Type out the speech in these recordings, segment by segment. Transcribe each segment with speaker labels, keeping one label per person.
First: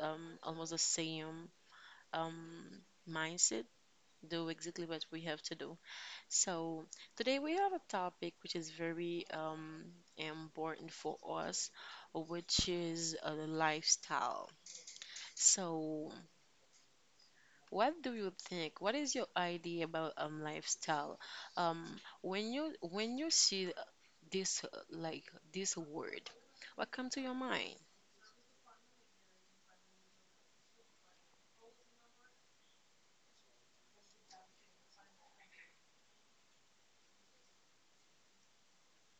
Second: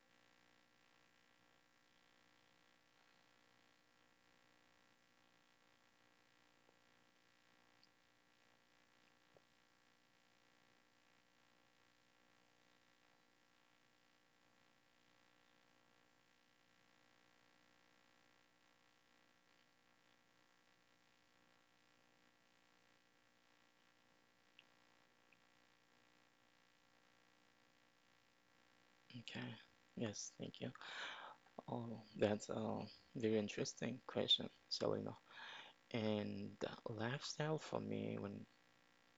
Speaker 1: almost the same um mindset. Do exactly what we have to do. So today we have a topic which is very important for us, which is the lifestyle. So. What do you think? What is your idea about lifestyle? Um, when you see this this word, what come to your mind?
Speaker 2: Okay. Yes, thank you. Oh, that's a very interesting question, Selena. And the lifestyle for me, when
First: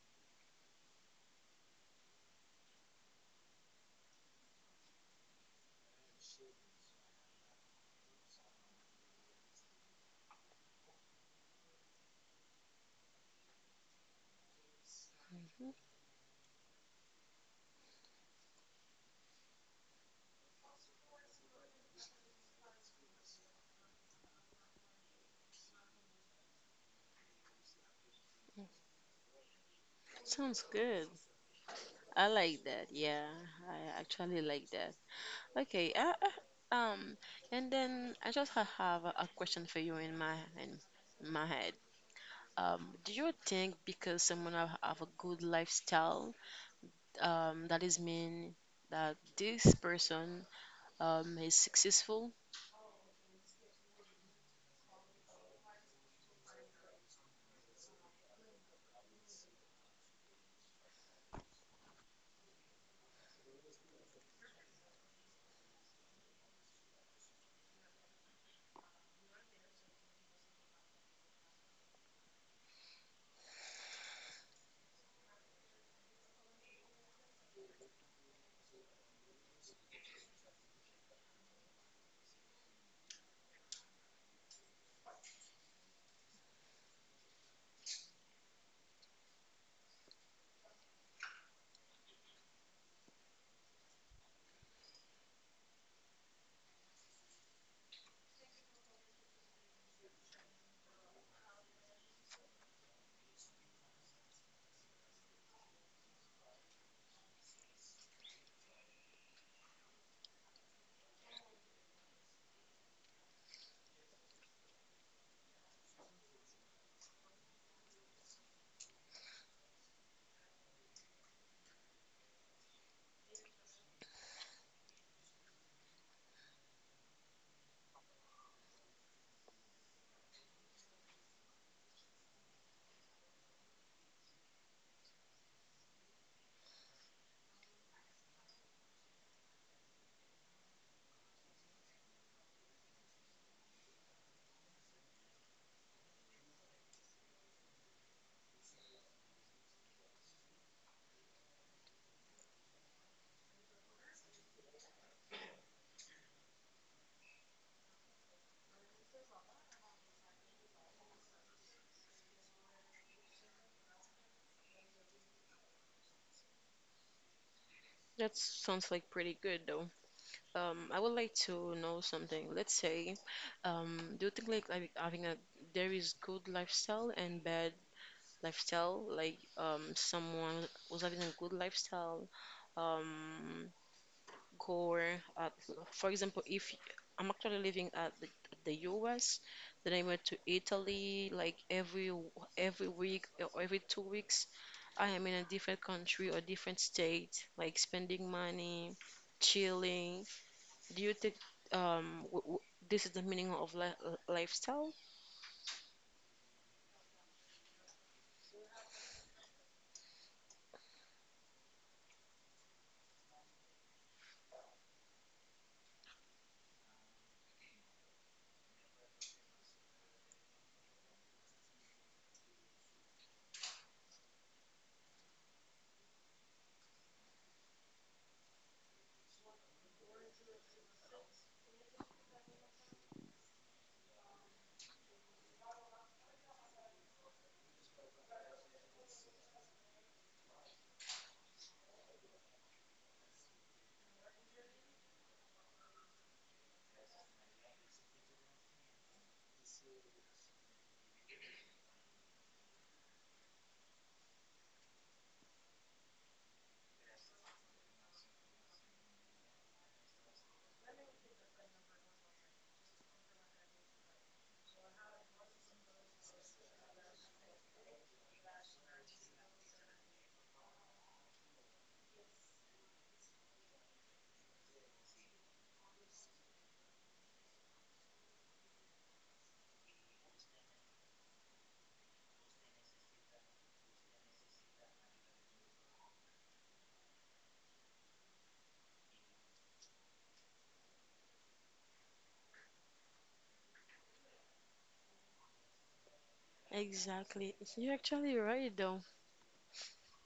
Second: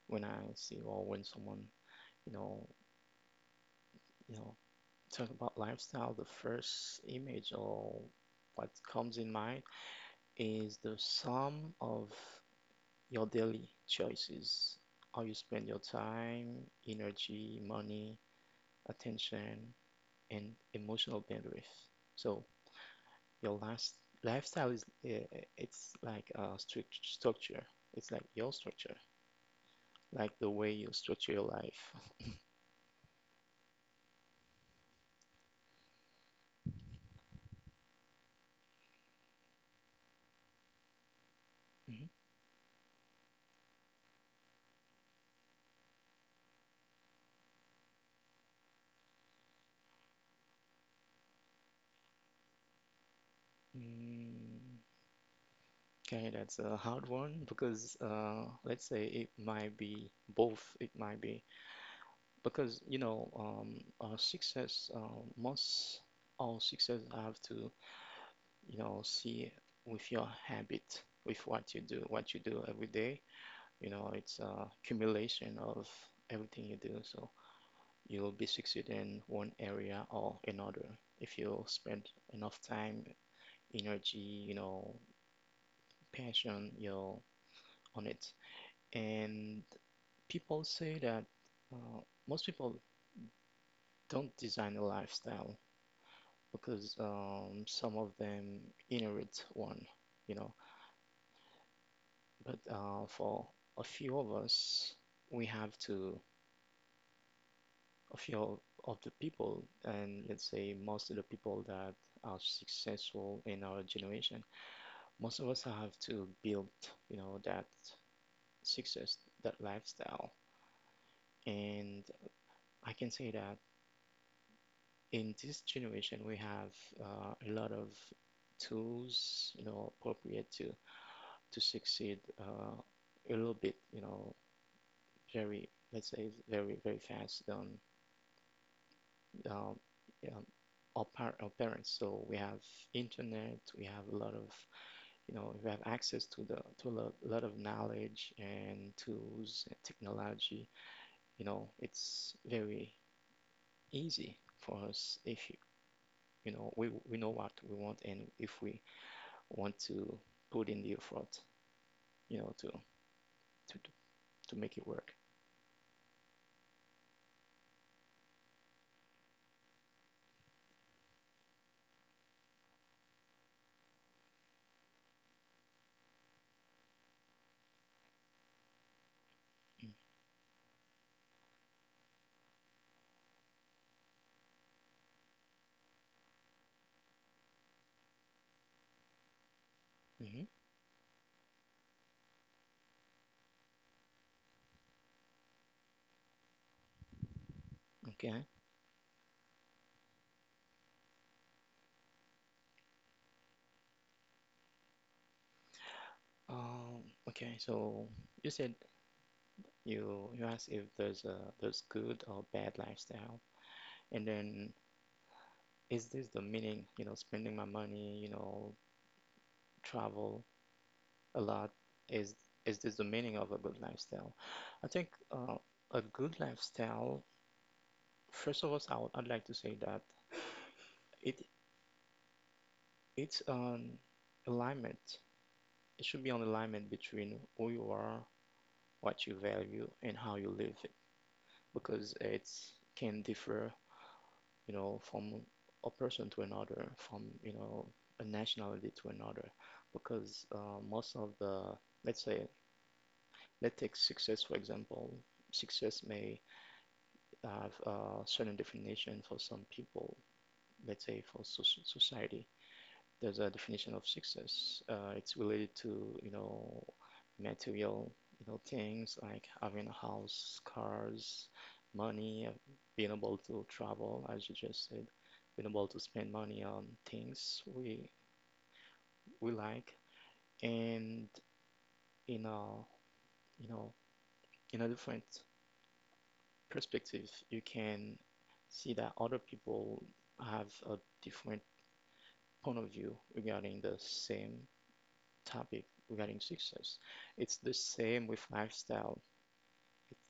Speaker 2: when I see or when someone, you know, you know, talk about lifestyle, the first image or what comes in mind is the sum of your daily choices, how you spend
Speaker 1: Mhm.
Speaker 2: your time, energy, money, attention, and emotional boundaries. So your last lifestyle is, it's like a strict structure. It's like your structure, like the way
Speaker 1: Sounds
Speaker 2: you
Speaker 1: good.
Speaker 2: structure your life.
Speaker 1: I like that. Yeah, I actually like that. Okay. And then I just have a question for you in my head.
Speaker 2: Mhm.
Speaker 1: Do you think because someone have a good lifestyle, that is mean that this person he's successful.
Speaker 2: Mm, okay, that's a hard one because let's say it might be both. It might be because, our success, most all success have to, see with your habit, with what you do, every day. It's a accumulation of everything you do, so you'll be succeed in one area or another if you spend enough time, energy, you know passion, on it. And people say that, uh, most people don't design a lifestyle because, some of them inherit one. You know but uh, for a few of us, we have to, of your of the people, and let's say most of the people that are successful in our generation, most of us have to build, that success, that lifestyle. And I can say that in this generation we have, a lot of tools, appropriate to succeed, a little bit, very let's say very, very fast than, um, uh, our parents. So we have internet, we have a lot of, we have access to the to a lot of knowledge and tools and technology. It's very easy for us if we know what we want, and if we want to put in the effort, you know, to to to to make it work.
Speaker 1: That sounds like pretty good though. I would like to know something. Let's say, do you think having a there is good lifestyle and bad lifestyle? Like someone was having a good lifestyle, um, go, uh, for example, if I'm actually living at the US, then I went
Speaker 2: Mm-hmm.
Speaker 1: to Italy like every week or every 2 weeks. I am in a different country or different state, like spending
Speaker 2: Okay.
Speaker 1: money, chilling. Do you think w w this is the meaning of li lifestyle?
Speaker 2: Um, okay. So you said you asked if there's a there's good or bad lifestyle, and then is this the meaning? Spending my money, travel a lot. Is is this the meaning of a good lifestyle? I think, a good lifestyle. First of all, I'd like to say that it it's an alignment. It should be an alignment between who you are, what you value, and how you live it, because it can differ, from a person to another, from, a nationality to another, because, most of the, let's say, let's take success, for example. Success may have a certain definition for some people, let's say for society there's a definition of success. It's related to, material, things like having a house, cars, money, being able to travel, as you just said, being able to spend money on things we like, and in a, you know, different perspective, you can see that other people have a different point of view regarding the same topic regarding success. It's
Speaker 1: Exactly.
Speaker 2: the
Speaker 1: You're
Speaker 2: same with
Speaker 1: actually right, though.
Speaker 2: lifestyle.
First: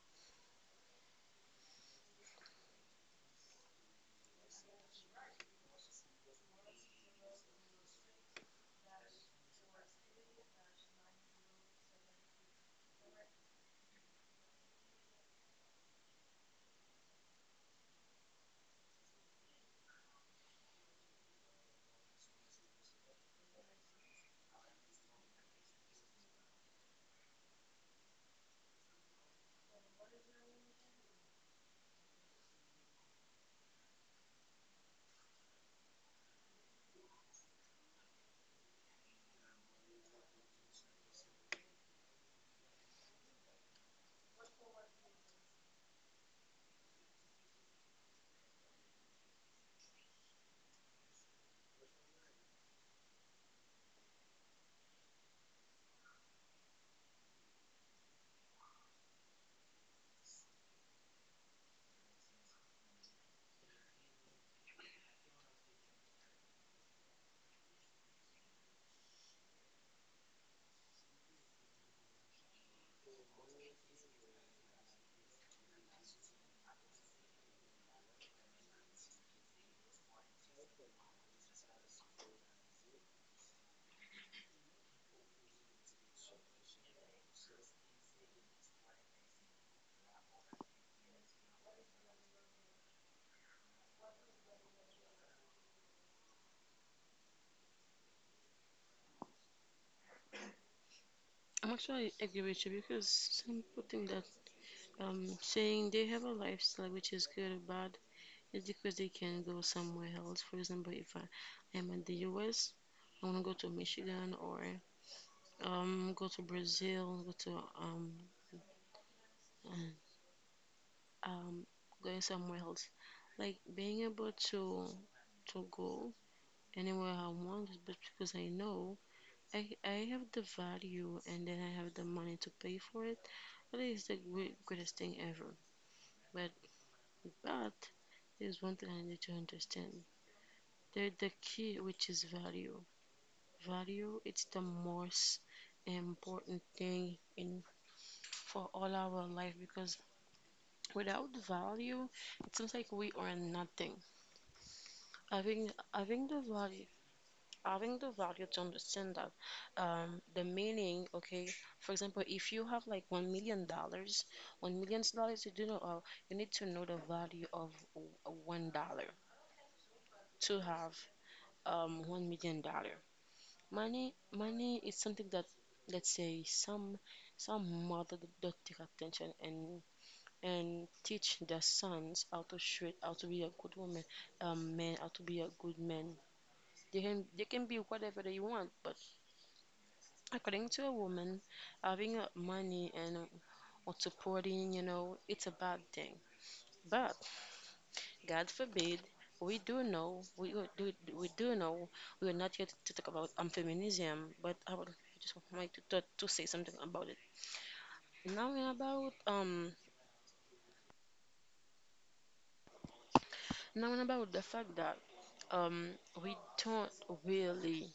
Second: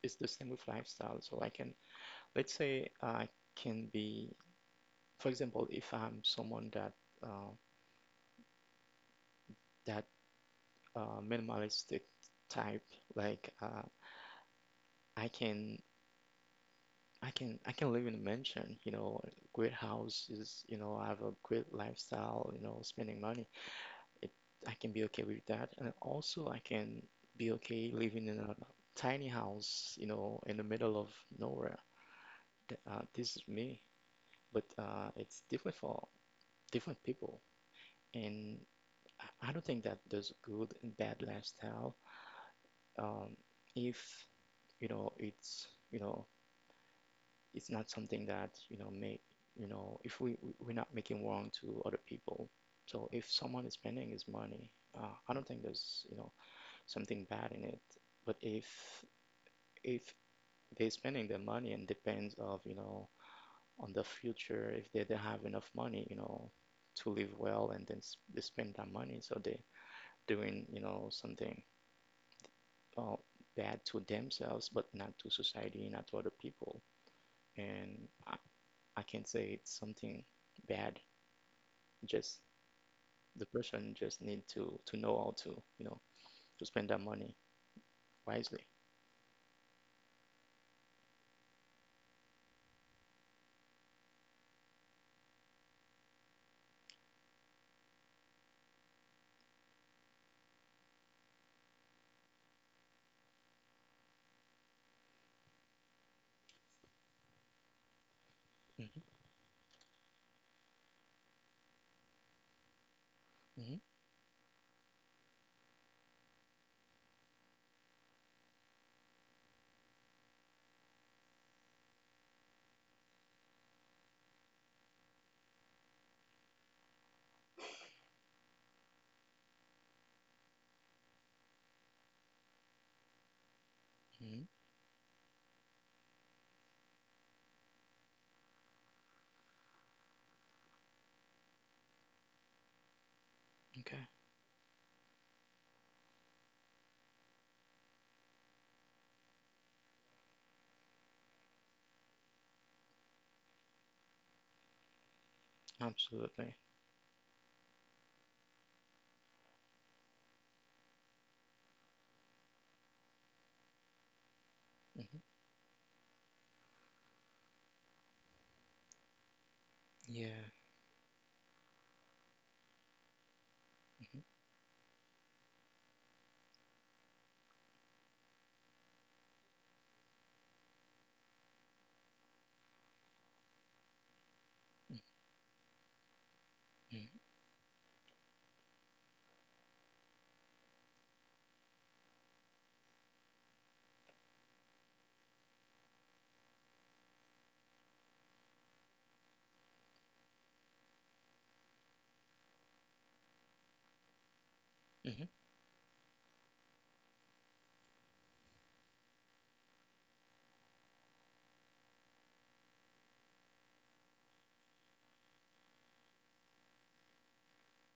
Speaker 2: It's the same with lifestyle. So I can, let's say I can be, for example, if I'm someone that, uh, that, minimalistic type, like, I can I can live in a mansion, great houses, I have a great lifestyle, spending money. It, I can be okay with that, and also I can be okay living in a tiny house, in the middle of nowhere. This is me, but, it's different for different people. And I don't think that there's good and bad lifestyle. Um, if, it's, not something that make, if we're not making wrong to other people. So if someone is spending his money, I don't think there's something bad in it. But if they're spending their money and depends of on the future, if they don't have enough money, to live well, and then they spend that money. So they doing, something, uh, bad to themselves, but not to society, not to other people. And I can say it's something bad. Just the person just need to know how to, to spend that money wisely.
Speaker 1: I'm actually agree with you because some people think that saying they have a lifestyle which is good or bad just
Speaker 2: Hmm.
Speaker 1: because they can go somewhere else. For example, if I am in the US, I want to go to
Speaker 2: Hmm.
Speaker 1: Michigan or go to Brazil, go to um, um, going somewhere else. Like being able to go anywhere I want, but because I know I have the value and then I have the money to pay for it. That is the
Speaker 2: Hmm.
Speaker 1: greatest thing ever. But but there's one thing I need to understand. There the key which is value.
Speaker 2: Okay.
Speaker 1: Value it's the most important thing in for all our life because without value it seems like we are nothing, having the
Speaker 2: Absolutely.
Speaker 1: value, having the value to understand that the meaning, okay? For example, if you have like $1 million,
Speaker 2: Hmm.
Speaker 1: you do know, you need to know the value of $1
Speaker 2: Yeah.
Speaker 1: to have $1 million. Money, is something that, let's say, some mother don't take attention and teach their sons how to straight, how to be a good woman, man,
Speaker 2: Hmm.
Speaker 1: how to be a good man. They
Speaker 2: Hmm.
Speaker 1: can they can be whatever they want, but according to a woman, having money and or supporting, you know, it's a bad thing. But God forbid, we do know do we do know we are not here to talk about feminism, but I would
Speaker 2: Hmm.
Speaker 1: just like to, to say something about it. Now and about um now and about the fact that um we don't really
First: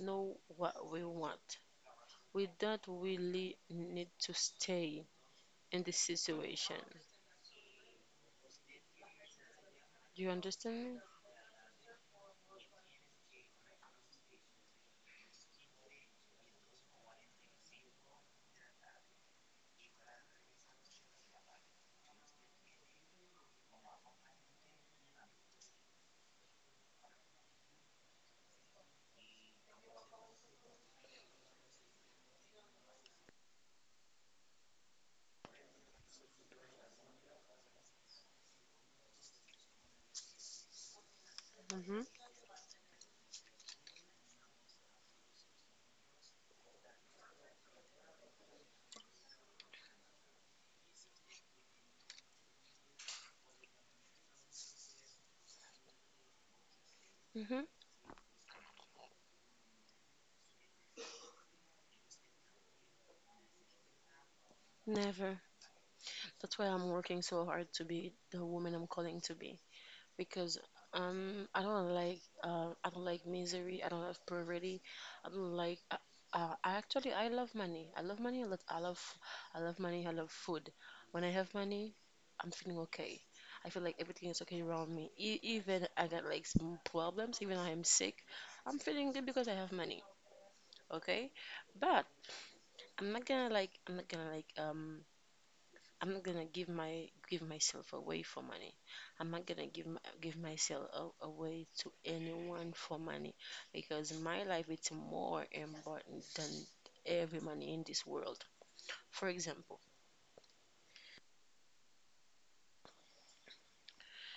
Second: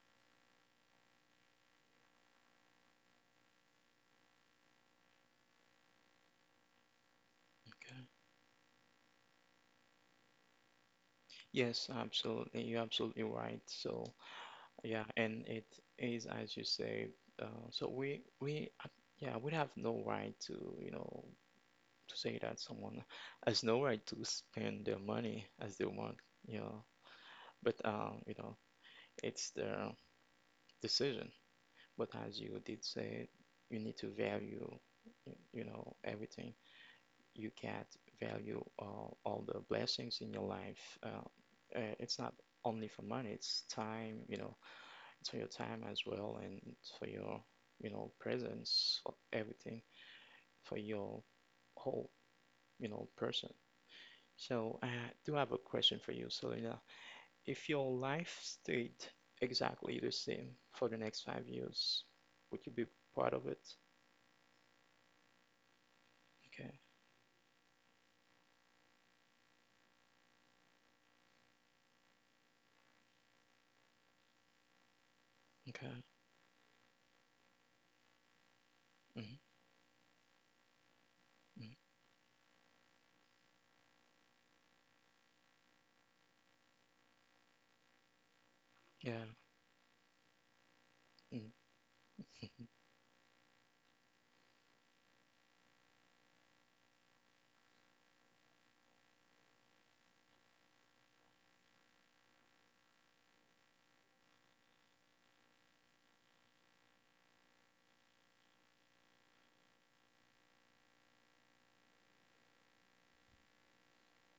Speaker 1: know what we want. We don't really need to stay in this situation.
Speaker 2: Okay.
Speaker 1: Do you understand me?
Speaker 2: Yes, absolutely. You're absolutely right. So, yeah, and it is as you say. So we, yeah, we have no right to, you know to say that someone has no right to spend their money as they want, you know. But, it's their decision. But as you did say, you need to value, everything. You can't value all the blessings in your life.
Speaker 1: Mm-hmm.
Speaker 2: It's not only for money. It's time. For your time as well, and for your, presence for everything, for your whole, person. So I do have a question for you, Selena.
Speaker 1: Mm-hmm.
Speaker 2: If your life stayed exactly the same for the next 5 years, would you be part of it?
Speaker 1: Never. That's
Speaker 2: Okay.
Speaker 1: why I'm working so hard to be the woman I'm calling to be, because I don't like misery. I don't like poverty. I don't like.
Speaker 2: Okay.
Speaker 1: I actually I love money. I love money a lot.
Speaker 2: Hmm.
Speaker 1: I love money. I love food. When I have
Speaker 2: Hmm.
Speaker 1: money, I'm feeling okay. I feel like everything is okay around me. Even I got like some problems. Even I am sick, I'm feeling
Speaker 2: Yeah.
Speaker 1: good because I have money. Okay,
Speaker 2: Mm.
Speaker 1: but
Speaker 2: Mhm.
Speaker 1: I'm not gonna like I'm not gonna give my give myself away for money. I'm not gonna give my, away to anyone for money because my life is more important than every money in this world. For example,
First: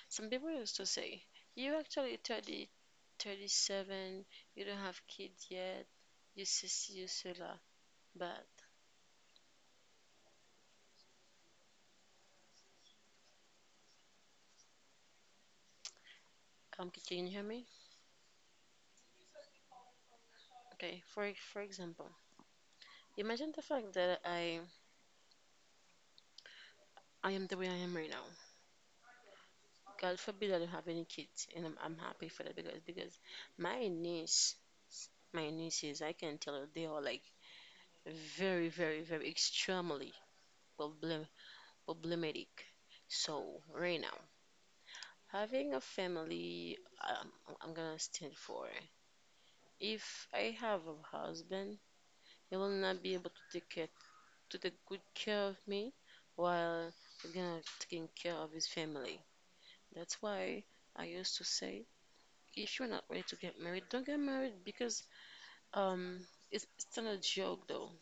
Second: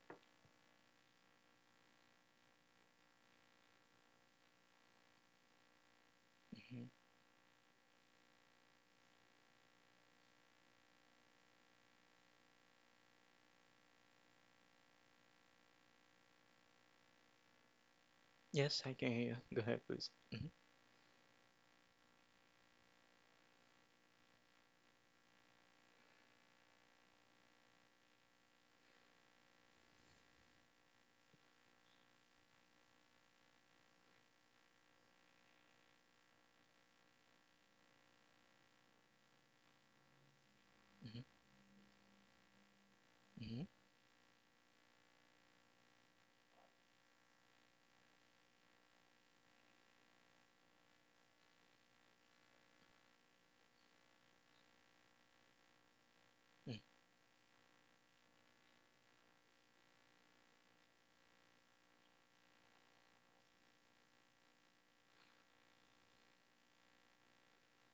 Speaker 1: some people used to say, "You actually 30, 37, you don't have kids yet, you
Speaker 2: Mhm.
Speaker 1: sis, you sula." But can you hear me?
Speaker 2: Yes, I can hear you. Go ahead please. Hmm.
Speaker 1: Okay. For example, imagine the fact that I am the way I am right now. God forbid I don't have any kids, and I'm happy for that, because my niece, my nieces, I can tell you they are like very very very extremely problem problematic. So
Speaker 2: Hmm.
Speaker 1: right now, having a family, um, I'm gonna stand for. If I have a husband, he will not be able to take care to take good care of me,
Speaker 2: Hmm.
Speaker 1: while he's gonna taking care of his family. That's why I used to say if you're not ready to get married, don't get married because um, it's not a joke though.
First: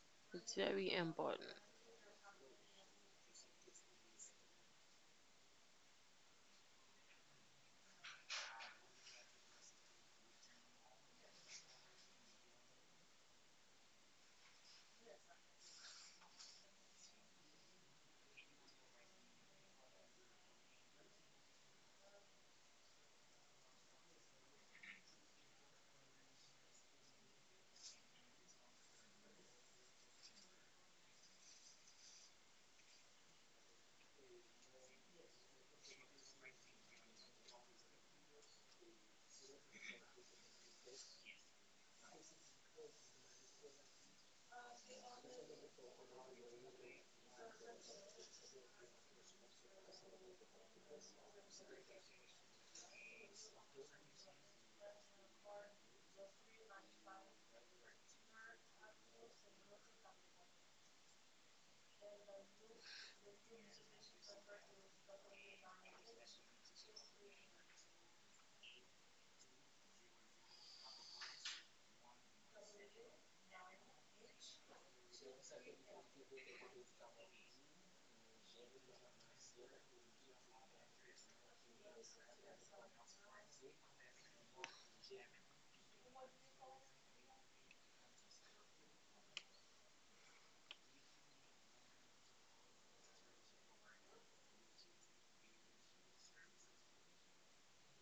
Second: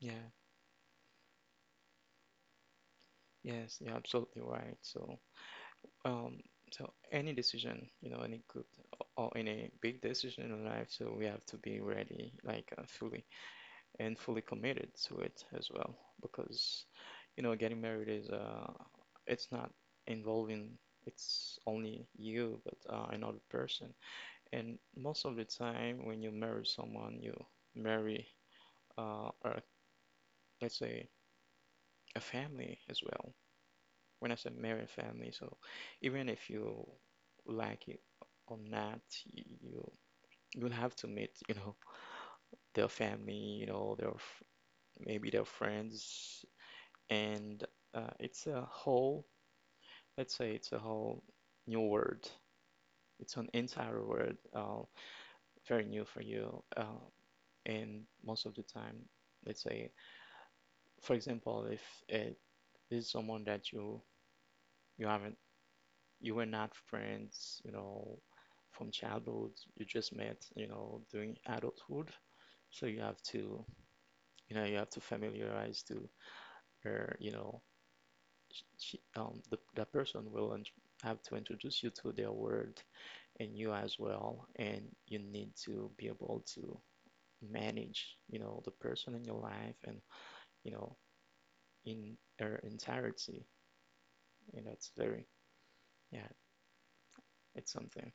Speaker 2: Yeah.
Speaker 1: It's very important.
Speaker 2: Yes, you're absolutely right. So. Um, so any decision, any good or any big decision in life, so we have to be ready, like, fully and fully committed to it as well, because, getting married is, it's not involving it's only you but, another person, and most of the time when you marry someone, you marry, a, let's say a family as well. When I said married family, so even if you like it or not, you you- you'll have to meet, their family, maybe their friends, and, it's a whole, let's say it's a whole new world. It's an entire world, very new for you, and most of the time, let's say, for example, if it is someone that you haven't you were not friends, from childhood. You just met, during adulthood. So you have to familiarize to her, she, that person will have to introduce you to their world, and you as well. And you need to be able to manage, the person in your life, and, you know, in her entirety. It's very, yeah, it's something.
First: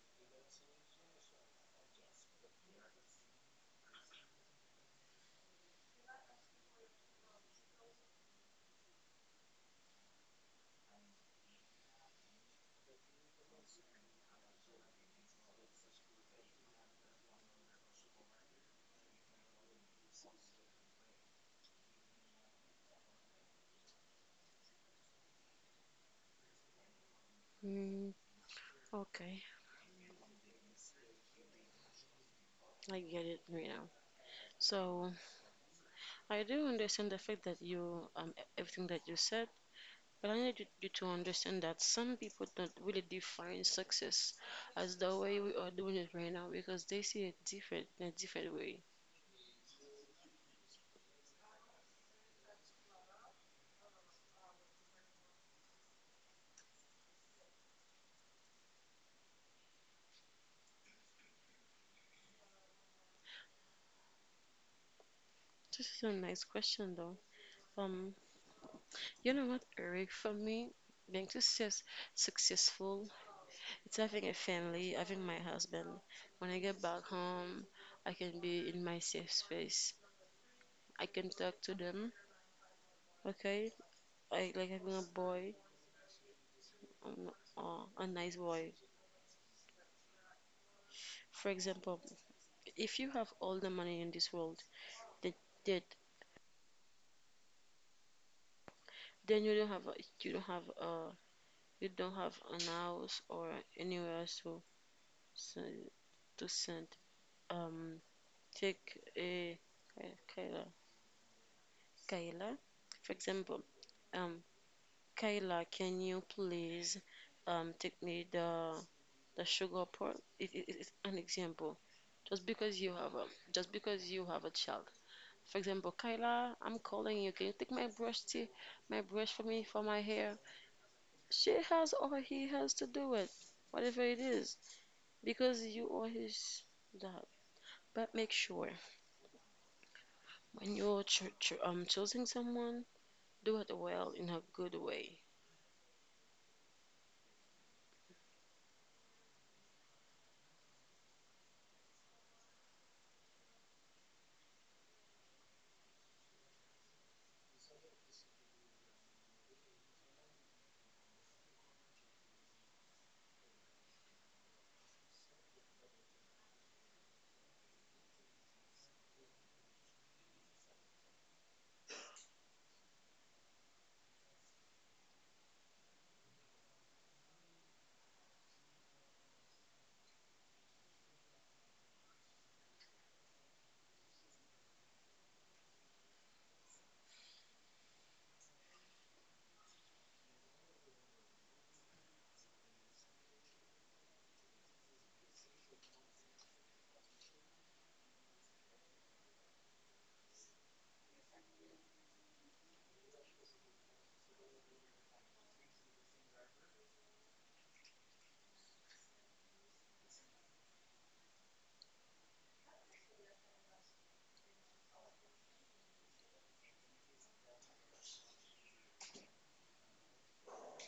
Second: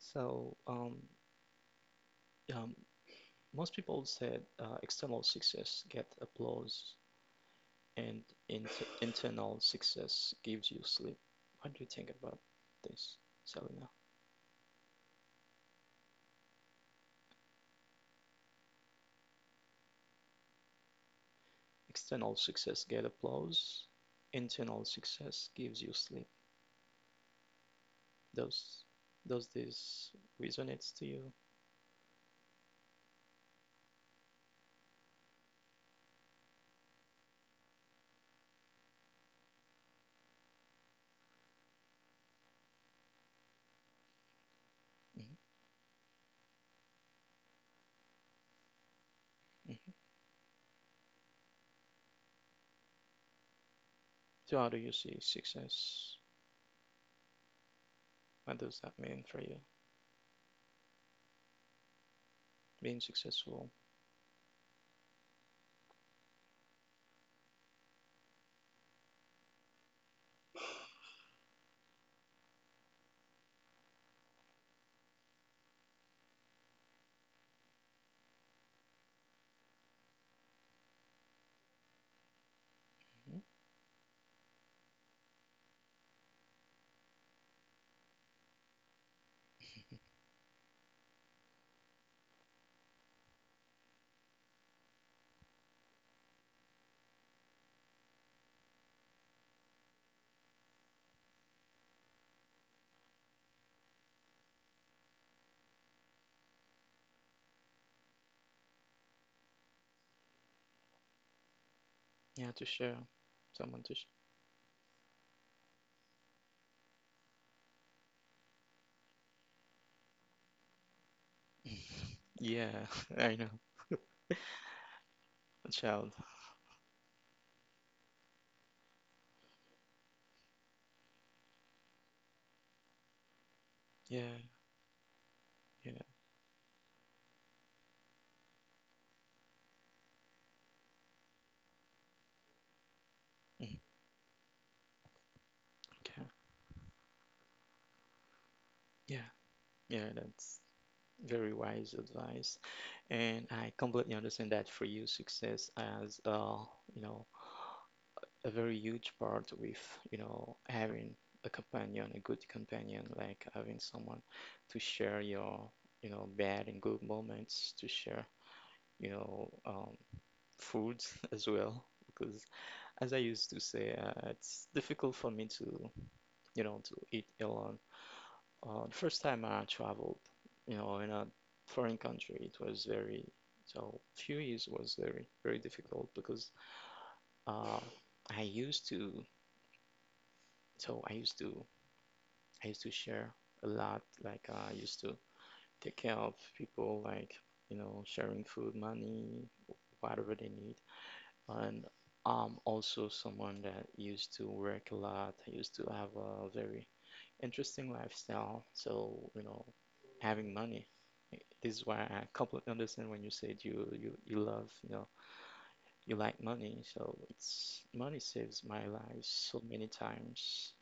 Speaker 2: So, um, most people said, external success get applause, and inter internal success gives you sleep. What do you think about this, Selena? External success get applause, internal success gives you sleep.
Speaker 1: Mm,
Speaker 2: Does
Speaker 1: okay,
Speaker 2: does this resonate to you?
Speaker 1: I get it right now. So I do understand the fact that you everything that you said, but I need you to understand that some people don't really define success as the
Speaker 2: Mm-hmm.
Speaker 1: way we are doing it right now because they see it different in a different way.
Speaker 2: Hmm. So how do you see success? What does that mean for you? Being successful?
Speaker 1: This is a nice question though. Um, you know what, Eric? For me, being successful it's having a family, having my husband. When I get back home, I can be in my safe space. I can talk to them,
Speaker 2: Hmm.
Speaker 1: okay? I like having a boy, um, a nice boy. For example, if you have all the money in this world, that that then you don't have a, you don't have a you don't have an house or anywhere else send, to send um take a Kayla, Kayla
Speaker 2: Yeah, to share,
Speaker 1: for example,
Speaker 2: someone to share.
Speaker 1: um Kayla, can you please take me the sugar part? It, it's an example. Just because
Speaker 2: Yeah,
Speaker 1: you have a,
Speaker 2: I know,
Speaker 1: just because you have a child. For
Speaker 2: a
Speaker 1: example,
Speaker 2: child.
Speaker 1: Kayla, I'm calling you. Can you take my brush to my brush for me for my hair? She has or he has to do it, whatever it
Speaker 2: Yeah,
Speaker 1: is, because you
Speaker 2: yeah.
Speaker 1: are his dad. But make sure when you're ch ch choosing someone, do it
Speaker 2: Mm-hmm.
Speaker 1: well in a good way.
Speaker 2: Okay. Yeah, yeah, that's very wise advice. And I completely understand that for you, success as, you know, a very huge part with, having a companion, a good companion, like having someone to share your, bad and good moments, to share, you know, um, foods as well. Because as I used to say, it's difficult for me to, to eat alone. The first time I traveled, in a foreign country, it was very, so few years was very, very difficult because, uh, I used to, so I used to, I used to share a lot. Like, I used to take care of people, like, sharing food, money, whatever they need. And I'm also someone that used to work a lot. I used to have a very interesting lifestyle. So, having money. This is why I completely understand when you said you you like money. So it's money saves my life so many times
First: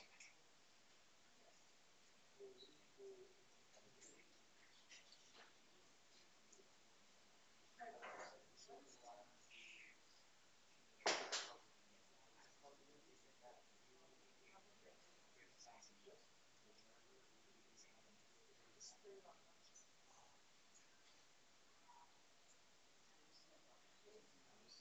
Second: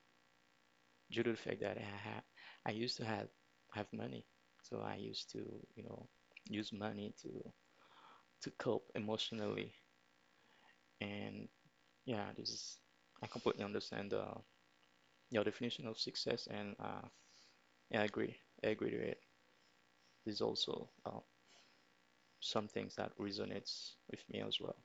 Speaker 2: due to the fact that I used to have money. So I used to, you know, use money to cope emotionally. And yeah, this is I completely understand, your definition of success, and, yeah, I agree. I agree to it. There's also, some things that resonates with me as well.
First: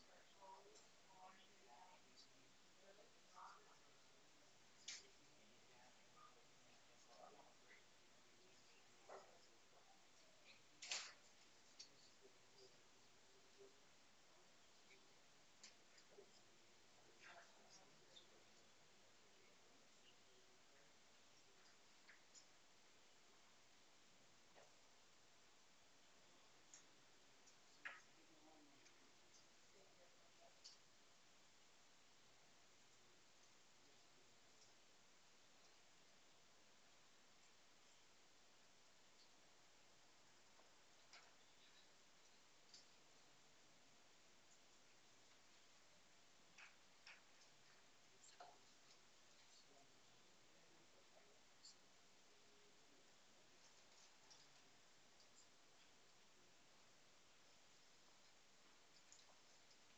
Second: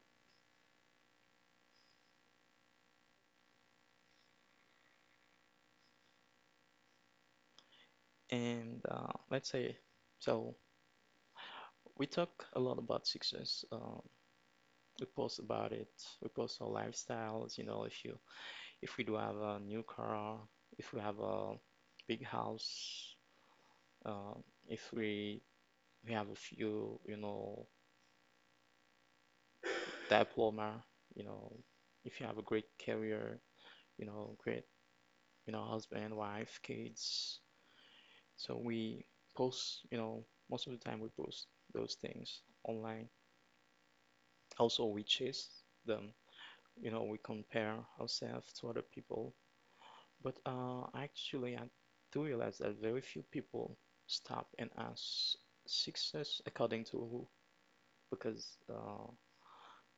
Speaker 2: And, let's say, so we talk a lot about success. We post about it. We post our lifestyles. If you if we do have a new car, if we have a big house, uh, if we have a few, diploma. You know, if you have a great career. Great, husband, wife, kids. So we post. Most of the time we post those things online. Also, we chase them, we compare ourselves to other people. But actually, I do realize that very few people stop and ask, success according to who? Because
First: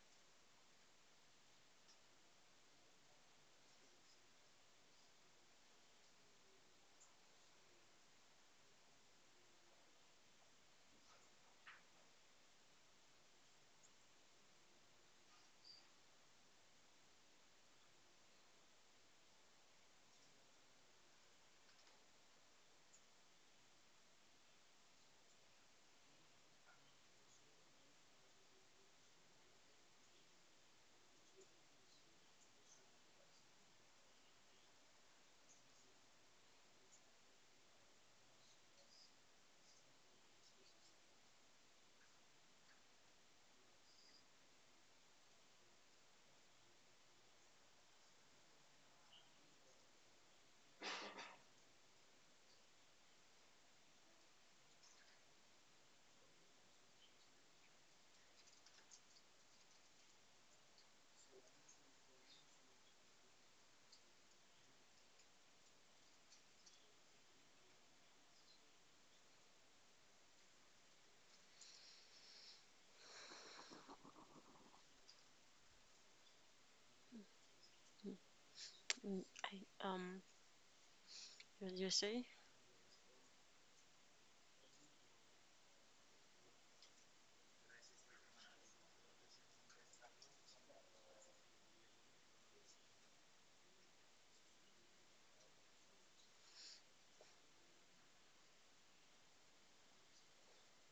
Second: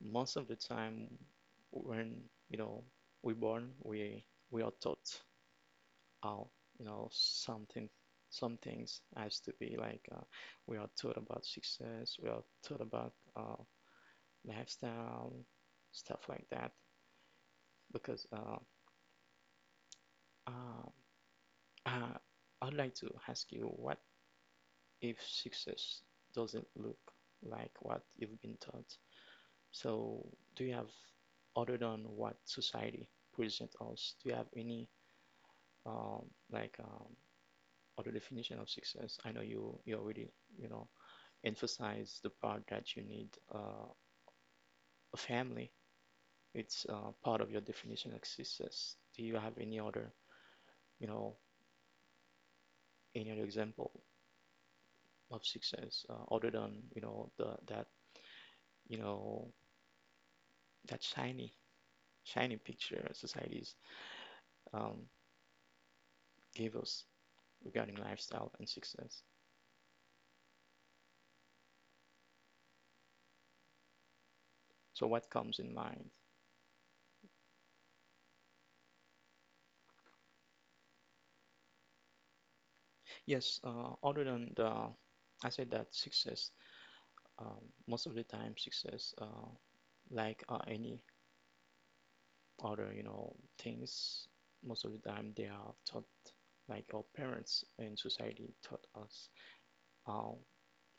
Speaker 2: most of the time, when, you know we're born, we are taught how, something, some things has to be we are taught about success, we are taught about lifestyle, stuff like that. Because uh, Uh, I'd like to ask you, what if success doesn't look like what you've been taught? So, do you have, other than what society presents us, do you have any, um, like um, other definition of success? I know you already, you know emphasize the part that you need a family. It's part of your definition of success. Do you have any other, you know any other example of success, other than, the that, you know that shiny picture societies um, give us regarding lifestyle and success. So what comes in mind?
Speaker 1: Mm, I you you say?
Speaker 2: Yes, other than the, I said that success, um, most of the time success, any other, things, most of the time they are taught, like our parents and society taught us how,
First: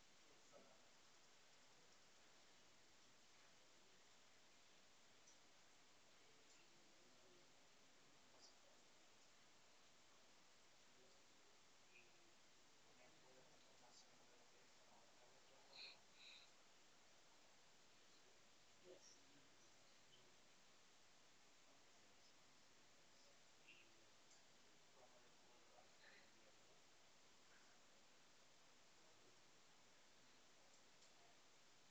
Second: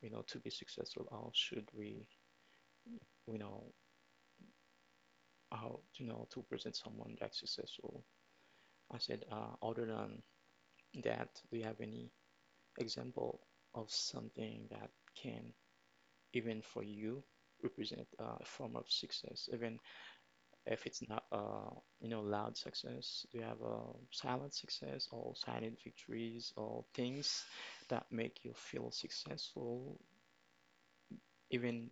Speaker 2: to be successful, how should we, you know, to present someone that's successful. I said, other than that, do you have any example of something that can, even for you, represent a form of success, even if it's not loud success? Do you have a silent success or silent victories or things that make you feel successful even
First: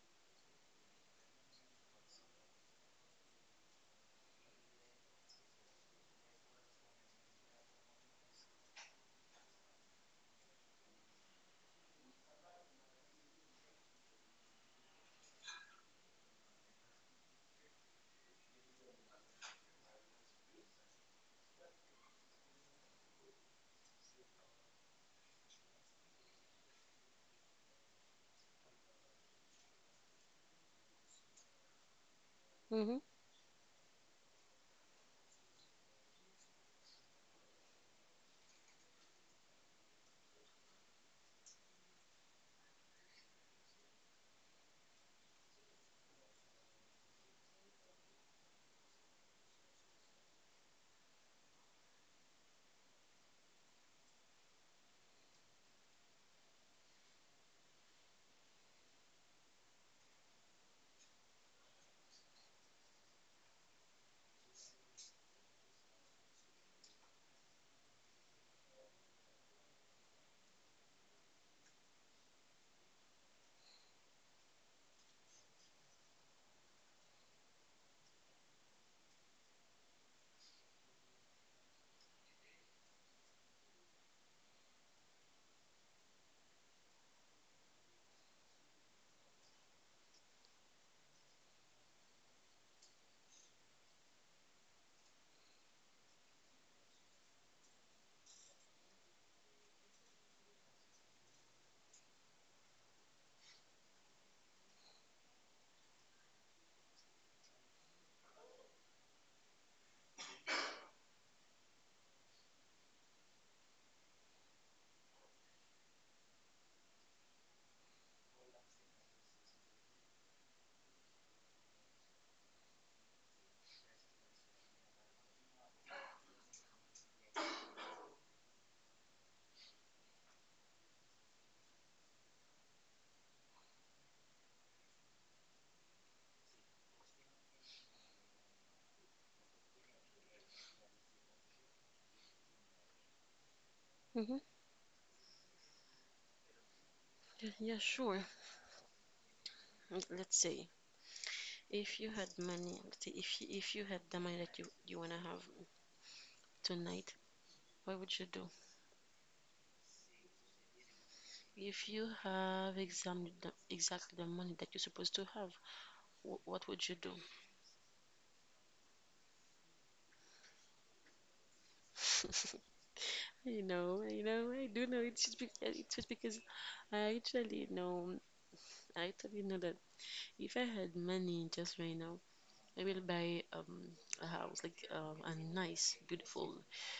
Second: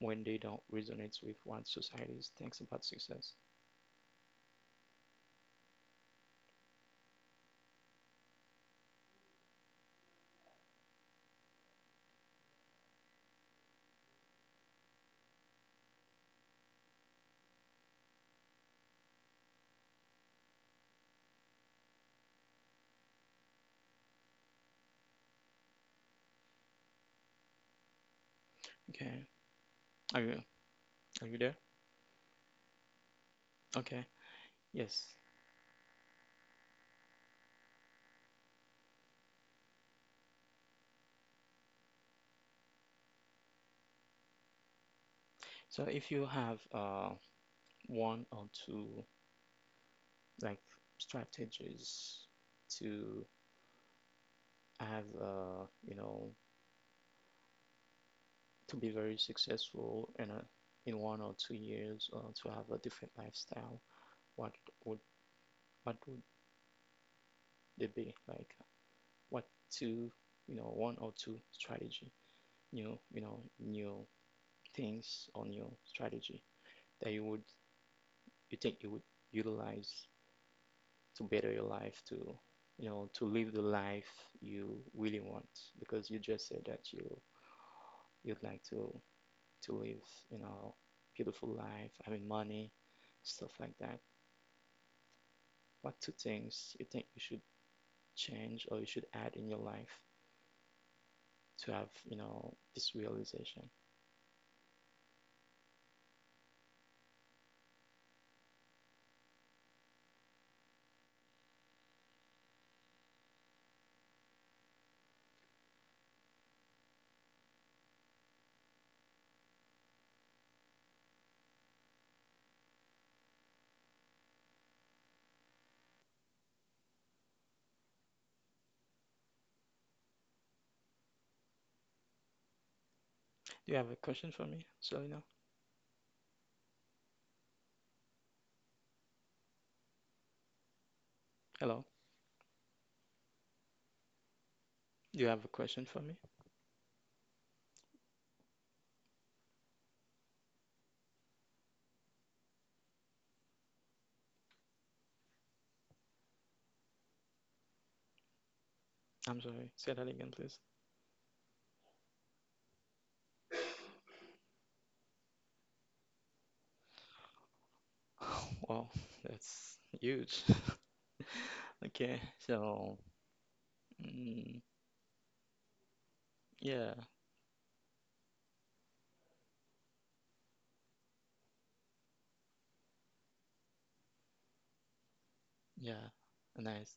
Speaker 2: when they don't resonate with what society thinks about success? Okay, are you, are you there?
Speaker 1: Mm-hmm.
Speaker 2: Okay. Yes. So if you have one or two, like, strategies to have, to be very successful in a, in 1 or 2 years or to have a different lifestyle, what would, what would they be like? What two, one or two strategy, new you know new things or new strategy that you would, you think you would utilize to better your life, to, to live the life you really want? Because you just said that you, you'd like to live, you know, beautiful life, having money, stuff like that. What two things you think you should change or you should add in your life to have, you know, this realization? Do you have a question for me, Selena? Hello?
Speaker 1: Mm-hmm.
Speaker 2: Do you have a question for me?
Speaker 1: Yeah, yeah, sure. Mm, let's say if you had money, let's say if if you had the money that you wanna have tonight, what would you do?
Speaker 2: I'm sorry. Say that again, please.
Speaker 1: If you have exactly the money that you're supposed to have, what would you do?
Speaker 2: Wow, that's huge. Okay, so,
Speaker 1: You know,
Speaker 2: mm,
Speaker 1: I do know. It's just, it's just because
Speaker 2: yeah,
Speaker 1: I actually know, I actually know that if I had money just right now, I will buy a house like a nice,
Speaker 2: yeah,
Speaker 1: beautiful
Speaker 2: nice.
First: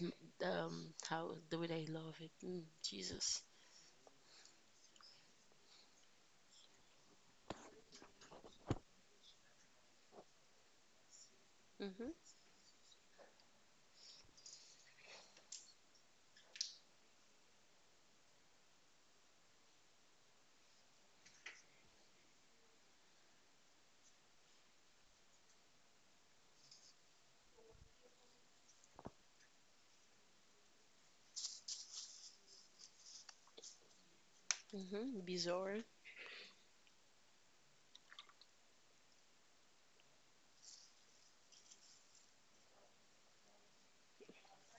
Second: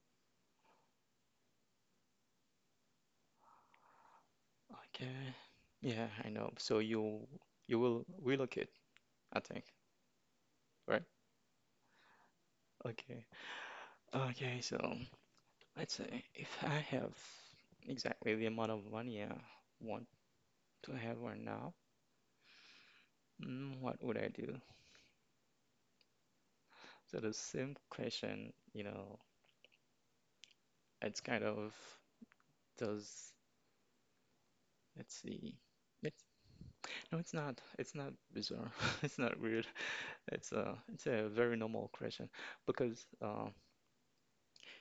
Speaker 1: N- how the way I love it. Mm, Jesus.
Speaker 2: Okay, yeah, I know. So you will relocate, I think, right?
Speaker 1: Mhm.
Speaker 2: Okay. Okay, so let's say if I have exactly the amount of money I want to have right now, what would I do? So the same question, you know, it's kind of does, let's
Speaker 1: Mhm.
Speaker 2: see.
Speaker 1: Bizarre.
Speaker 2: It's, no, it's not. It's not bizarre. It's not weird. It's a very normal question because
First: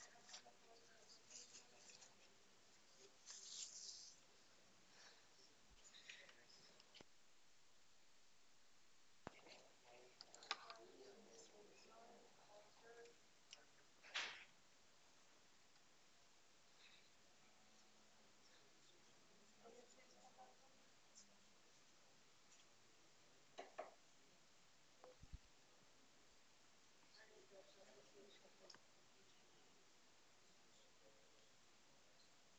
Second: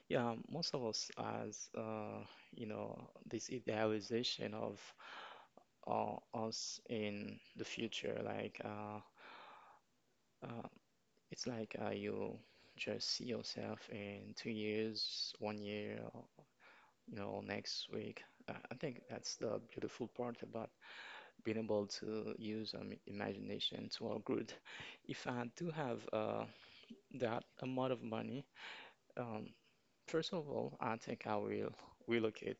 Speaker 2: yeah, most of us has this idealization of, us in the future, uh, it's like, you just see yourself in 2 years, one year, or, you know, next week. I think that's the beautiful part about being able to use imagination to our good. If I do have that amount of money, um, first of all, I think I will relocate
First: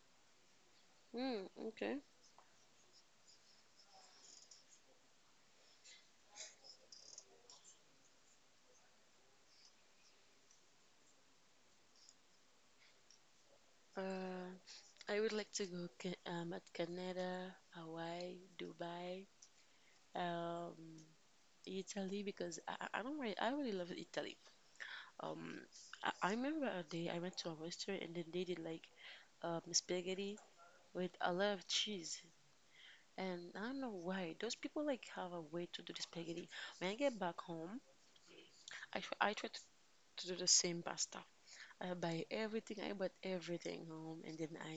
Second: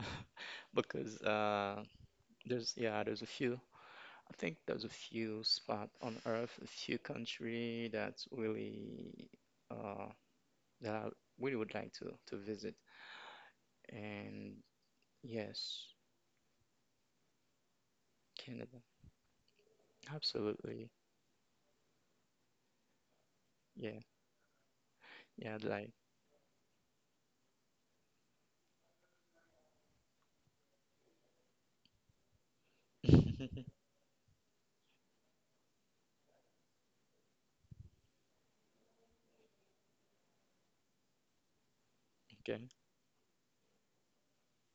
Speaker 2: because
Speaker 1: Mm,
Speaker 2: uh,
Speaker 1: okay.
Speaker 2: there's, yeah, there's a few. I think there's a few spot on Earth, a few country that's really. Uh, that I really would like to visit.
Speaker 1: Uh,
Speaker 2: And
Speaker 1: I would like to go
Speaker 2: yes,
Speaker 1: at Canada, Hawaii,
Speaker 2: Canada.
Speaker 1: Dubai, um,
Speaker 2: Absolutely.
Speaker 1: Italy because I don't really, I really love
Speaker 2: Yeah.
Speaker 1: Italy. Um,
Speaker 2: Yeah, I'd like.
Speaker 1: I remember a day I went to a restaurant and then they did like spaghetti with a lot of cheese. And I don't know why those people like have a way to do the spaghetti. When I get back home, I try to do the same pasta. I buy
Speaker 2: Okay.
Speaker 1: everything. I bought everything home, and then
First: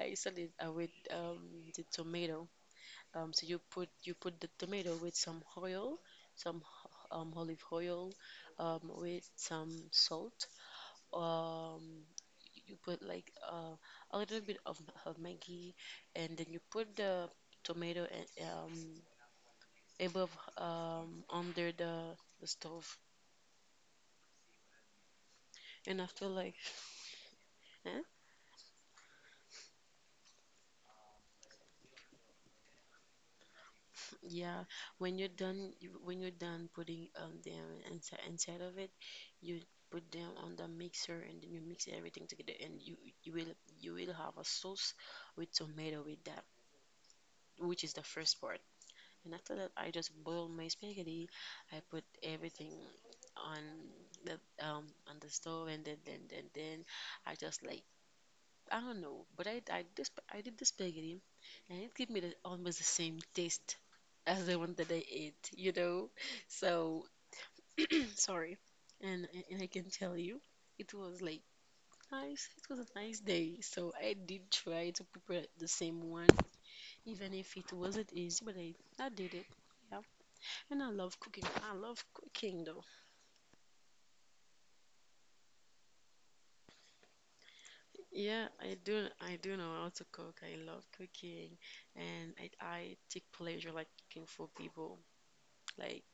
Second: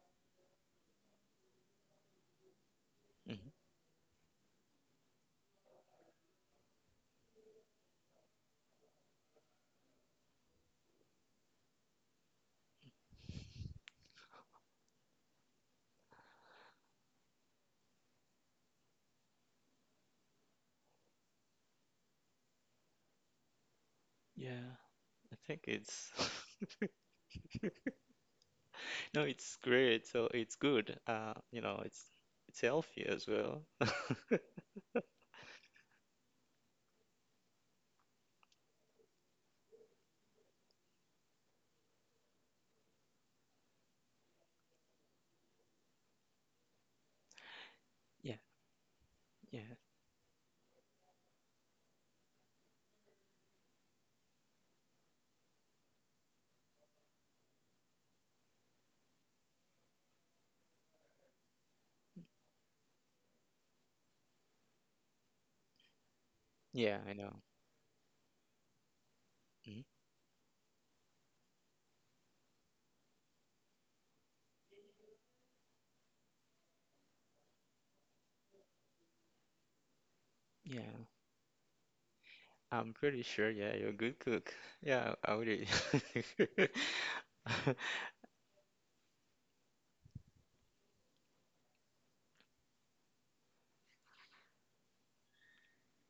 Speaker 1: I salad with the tomato. So
Speaker 2: Mhm.
Speaker 1: you put the tomato with some oil, some olive oil, with some salt. Um, you put like a little bit of Maggi, and then you put the tomato and above under the stove,
Speaker 2: Yeah, I think
Speaker 1: and I
Speaker 2: it's
Speaker 1: feel like.
Speaker 2: no, it's great. So it's good. You know, it's healthy as well.
Speaker 1: Yeah, when you're done, when you're done putting them inside of it, you put them on the mixer and then you mix everything together, and you will you will have a sauce with tomato with that, which is the
Speaker 2: Yeah,
Speaker 1: first part. And after that,
Speaker 2: yeah,
Speaker 1: I just boil my spaghetti. I put everything on the on the stove, and then I just like I don't know, but I did this, I did the spaghetti, and it gave me the, almost the same taste as the one that I ate, you know.
Speaker 2: yeah.
Speaker 1: So
Speaker 2: I know.
Speaker 1: sorry, and I
Speaker 2: Mhm.
Speaker 1: can tell you, it was like nice. It was a nice day, so I did try to prepare the same one, even if it wasn't easy, but I did it. Yeah, and I
Speaker 2: Yeah,
Speaker 1: love cooking. I love cooking though.
Speaker 2: I'm pretty sure. Yeah, you're a good cook. Yeah, I would
Speaker 1: Yeah, I do. I do know how to cook. I love cooking, and I take pleasure like cooking for people. Like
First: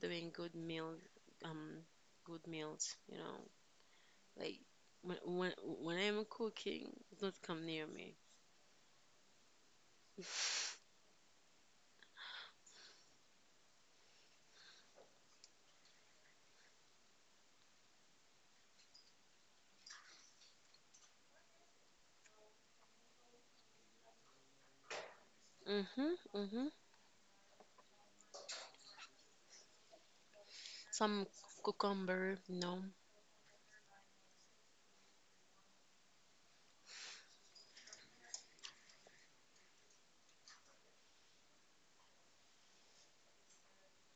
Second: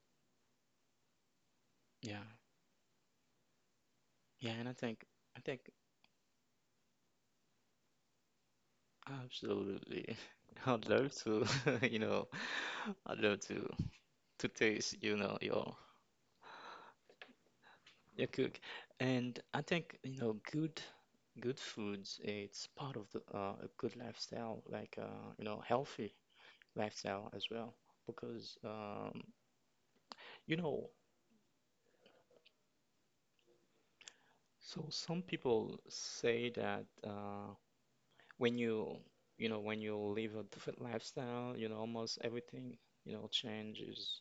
Speaker 1: doing good meal, um,
Speaker 2: Yeah,
Speaker 1: good meals. You know,
Speaker 2: yeah.
Speaker 1: like
Speaker 2: And I think, I think,
Speaker 1: when I'm cooking, don't come near me.
Speaker 2: absolutely. I'd love to, you know, I'd love to taste, you know, your cook. And I think, you know, good, good foods, it's part of the a good lifestyle, like you know, healthy
Speaker 1: Mhm, mhm.
Speaker 2: lifestyle as well. Because you know,
Speaker 1: Some cucumber, no.
Speaker 2: some people say that when you know, when you live a different lifestyle, you know, almost everything, you know, changes,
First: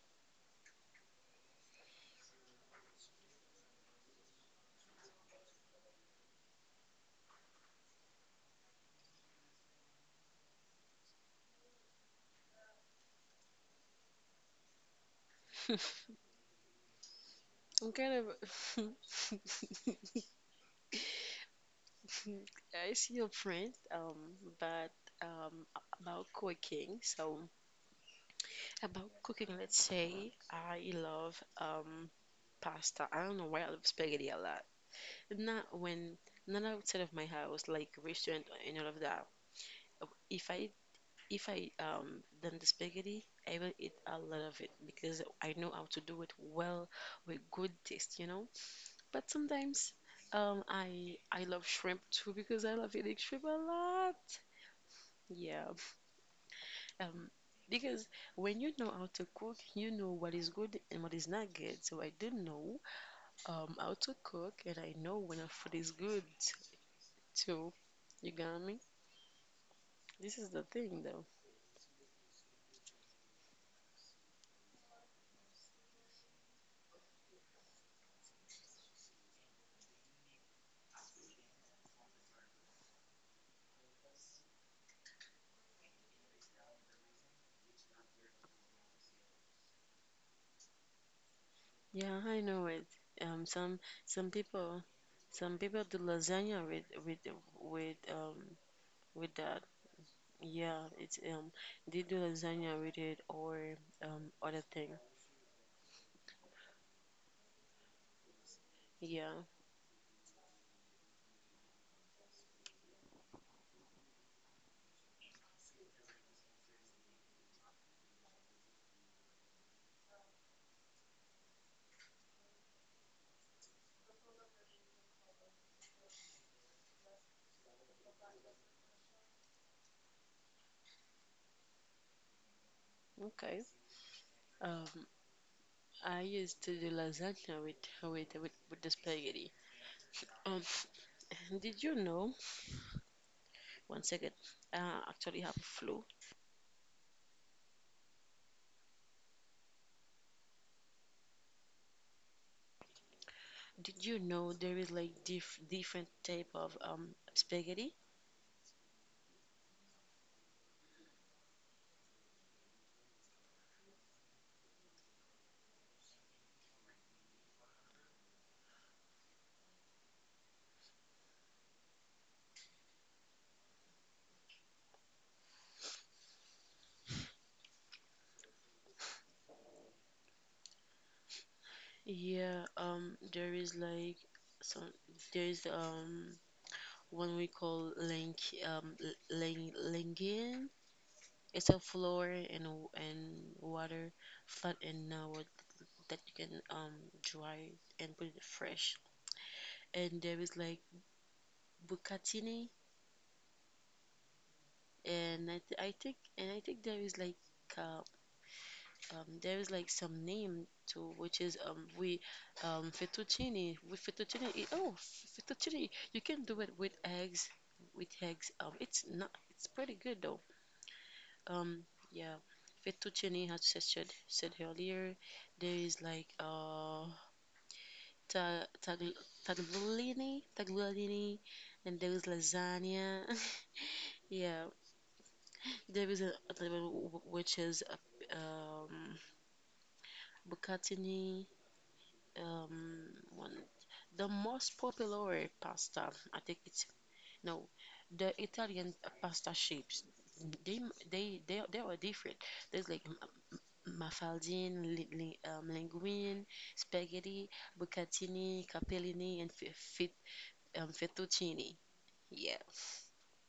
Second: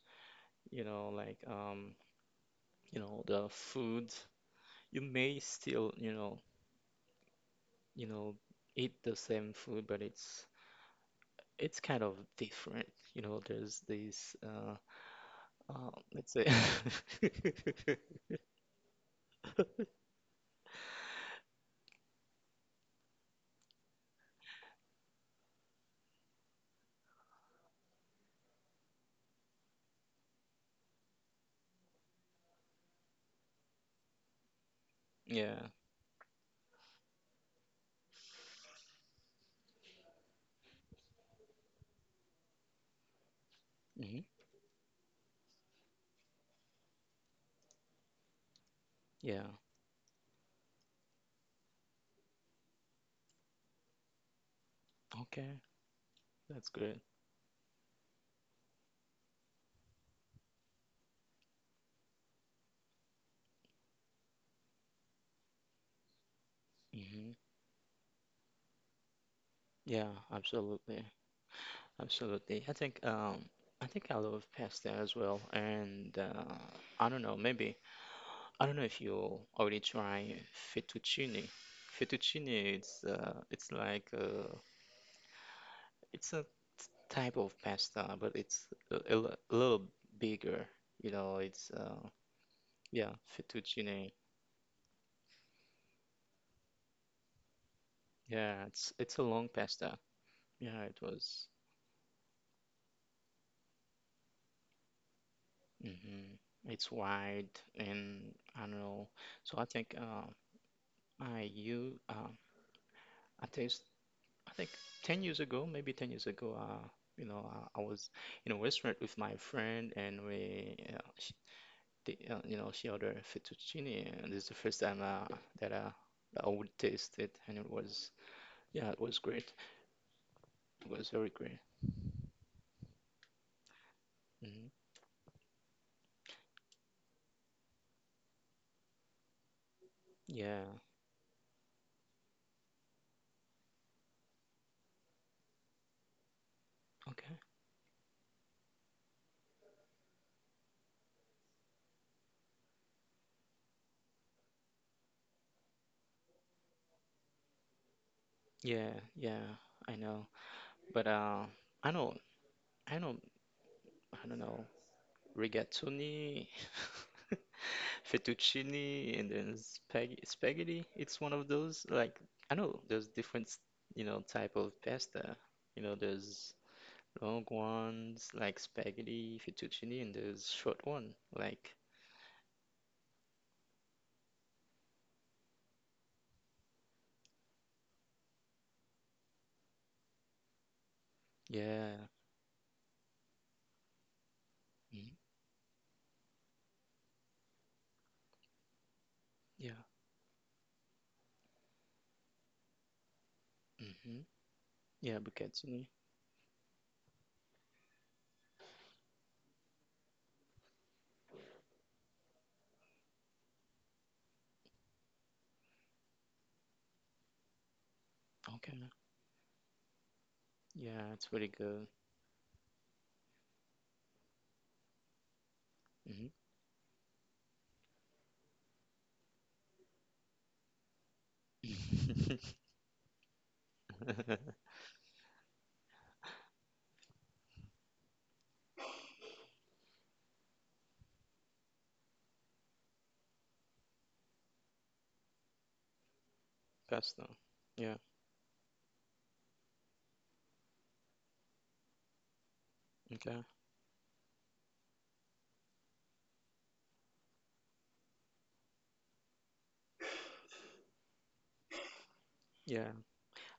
Speaker 2: you know, like you know, the food. You may still, you know, eat the same food, but it's kind of different. You know, there's this let's say
Speaker 1: I'm kind of. I see your friend, but um, about cooking. Let's say I love pasta. I don't know why I love spaghetti a lot.
Speaker 2: Yeah.
Speaker 1: Not when, Not outside of my house, like restaurant and all of that. Uh, If I if I done the spaghetti, I will eat a
Speaker 2: Hmm.
Speaker 1: lot of it because I know how to do it well with good taste, you know. But
Speaker 2: Yeah.
Speaker 1: sometimes, I love shrimp too because I love eating shrimp a lot.
Speaker 2: Okay.
Speaker 1: Yeah.
Speaker 2: That's good.
Speaker 1: Um, because when you know how to cook, you know what is good and what is not good. So I do know how to cook and I know when a food is good
Speaker 2: Hmm.
Speaker 1: too. You got me?
Speaker 2: Yeah,
Speaker 1: This is the
Speaker 2: absolutely.
Speaker 1: thing, though.
Speaker 2: Absolutely. I think I think I love pasta as well. And I don't know, maybe I don't know if you already try fettuccine. Fettuccine, it's a type of pasta, but it's a li- a little bigger. You know, it's
Speaker 1: Yeah, I know it.
Speaker 2: yeah,
Speaker 1: Um, some
Speaker 2: fettuccine.
Speaker 1: some people, some people do lasagna with with um
Speaker 2: Yeah, it's a
Speaker 1: with
Speaker 2: long
Speaker 1: that.
Speaker 2: pasta.
Speaker 1: Yeah,
Speaker 2: Yeah, it
Speaker 1: it's
Speaker 2: was.
Speaker 1: they do lasagna with it or other thing.
Speaker 2: Hmm. It's wide, and I don't know.
Speaker 1: Yeah,
Speaker 2: So I think I you uh, I taste. I think 10 years ago, maybe 10 years ago. You know, I was in a restaurant with my friend, and we you know, she ordered fettuccine, and it's the first time that I would taste it, and it was, yeah, it was great. It was very great.
Speaker 1: okay.
Speaker 2: Hmm.
Speaker 1: Um, I used to do lasagna with the spaghetti. Um,
Speaker 2: Yeah.
Speaker 1: did you know? One second. Actually have a flu.
Speaker 2: Okay.
Speaker 1: Did you know there is like different type of spaghetti?
Speaker 2: Yeah. Yeah. I know. But I know, I know, I don't know, rigatoni, fettuccine, and then spaghetti. It's one of those like, I know there's different, you know, type of pasta. You know, there's long ones like spaghetti, fettuccine, and there's short one like,
Speaker 1: Yeah, there is like some there is one we call link um lingin. It's a
Speaker 2: yeah,
Speaker 1: floor and water flat
Speaker 2: mm,
Speaker 1: and now that you can dry and put it fresh.
Speaker 2: yeah,
Speaker 1: And there is like bucatini
Speaker 2: hmm, yeah,
Speaker 1: and I, th
Speaker 2: bucatini.
Speaker 1: I think and I think uh, there is like some name to which is we fettuccine with fettuccine it, oh fettuccine you can do it eggs with eggs
Speaker 2: Okay,
Speaker 1: it's not it's pretty good though
Speaker 2: yeah, it's really
Speaker 1: um
Speaker 2: good.
Speaker 1: yeah fettuccine as I said earlier there is
Speaker 2: Hmm.
Speaker 1: like ta- tag- tagliolini, tagliolini and there is lasagna. Yeah, there is a which is bucatini, um one, the most popular pasta I think it's
Speaker 2: Pasta.
Speaker 1: no
Speaker 2: Yeah.
Speaker 1: the Italian pasta shapes they they are different there's like
Speaker 2: Okay.
Speaker 1: mafaldine, linguine, spaghetti, bucatini, capellini and fettuccine. Yeah,
Speaker 2: Yeah.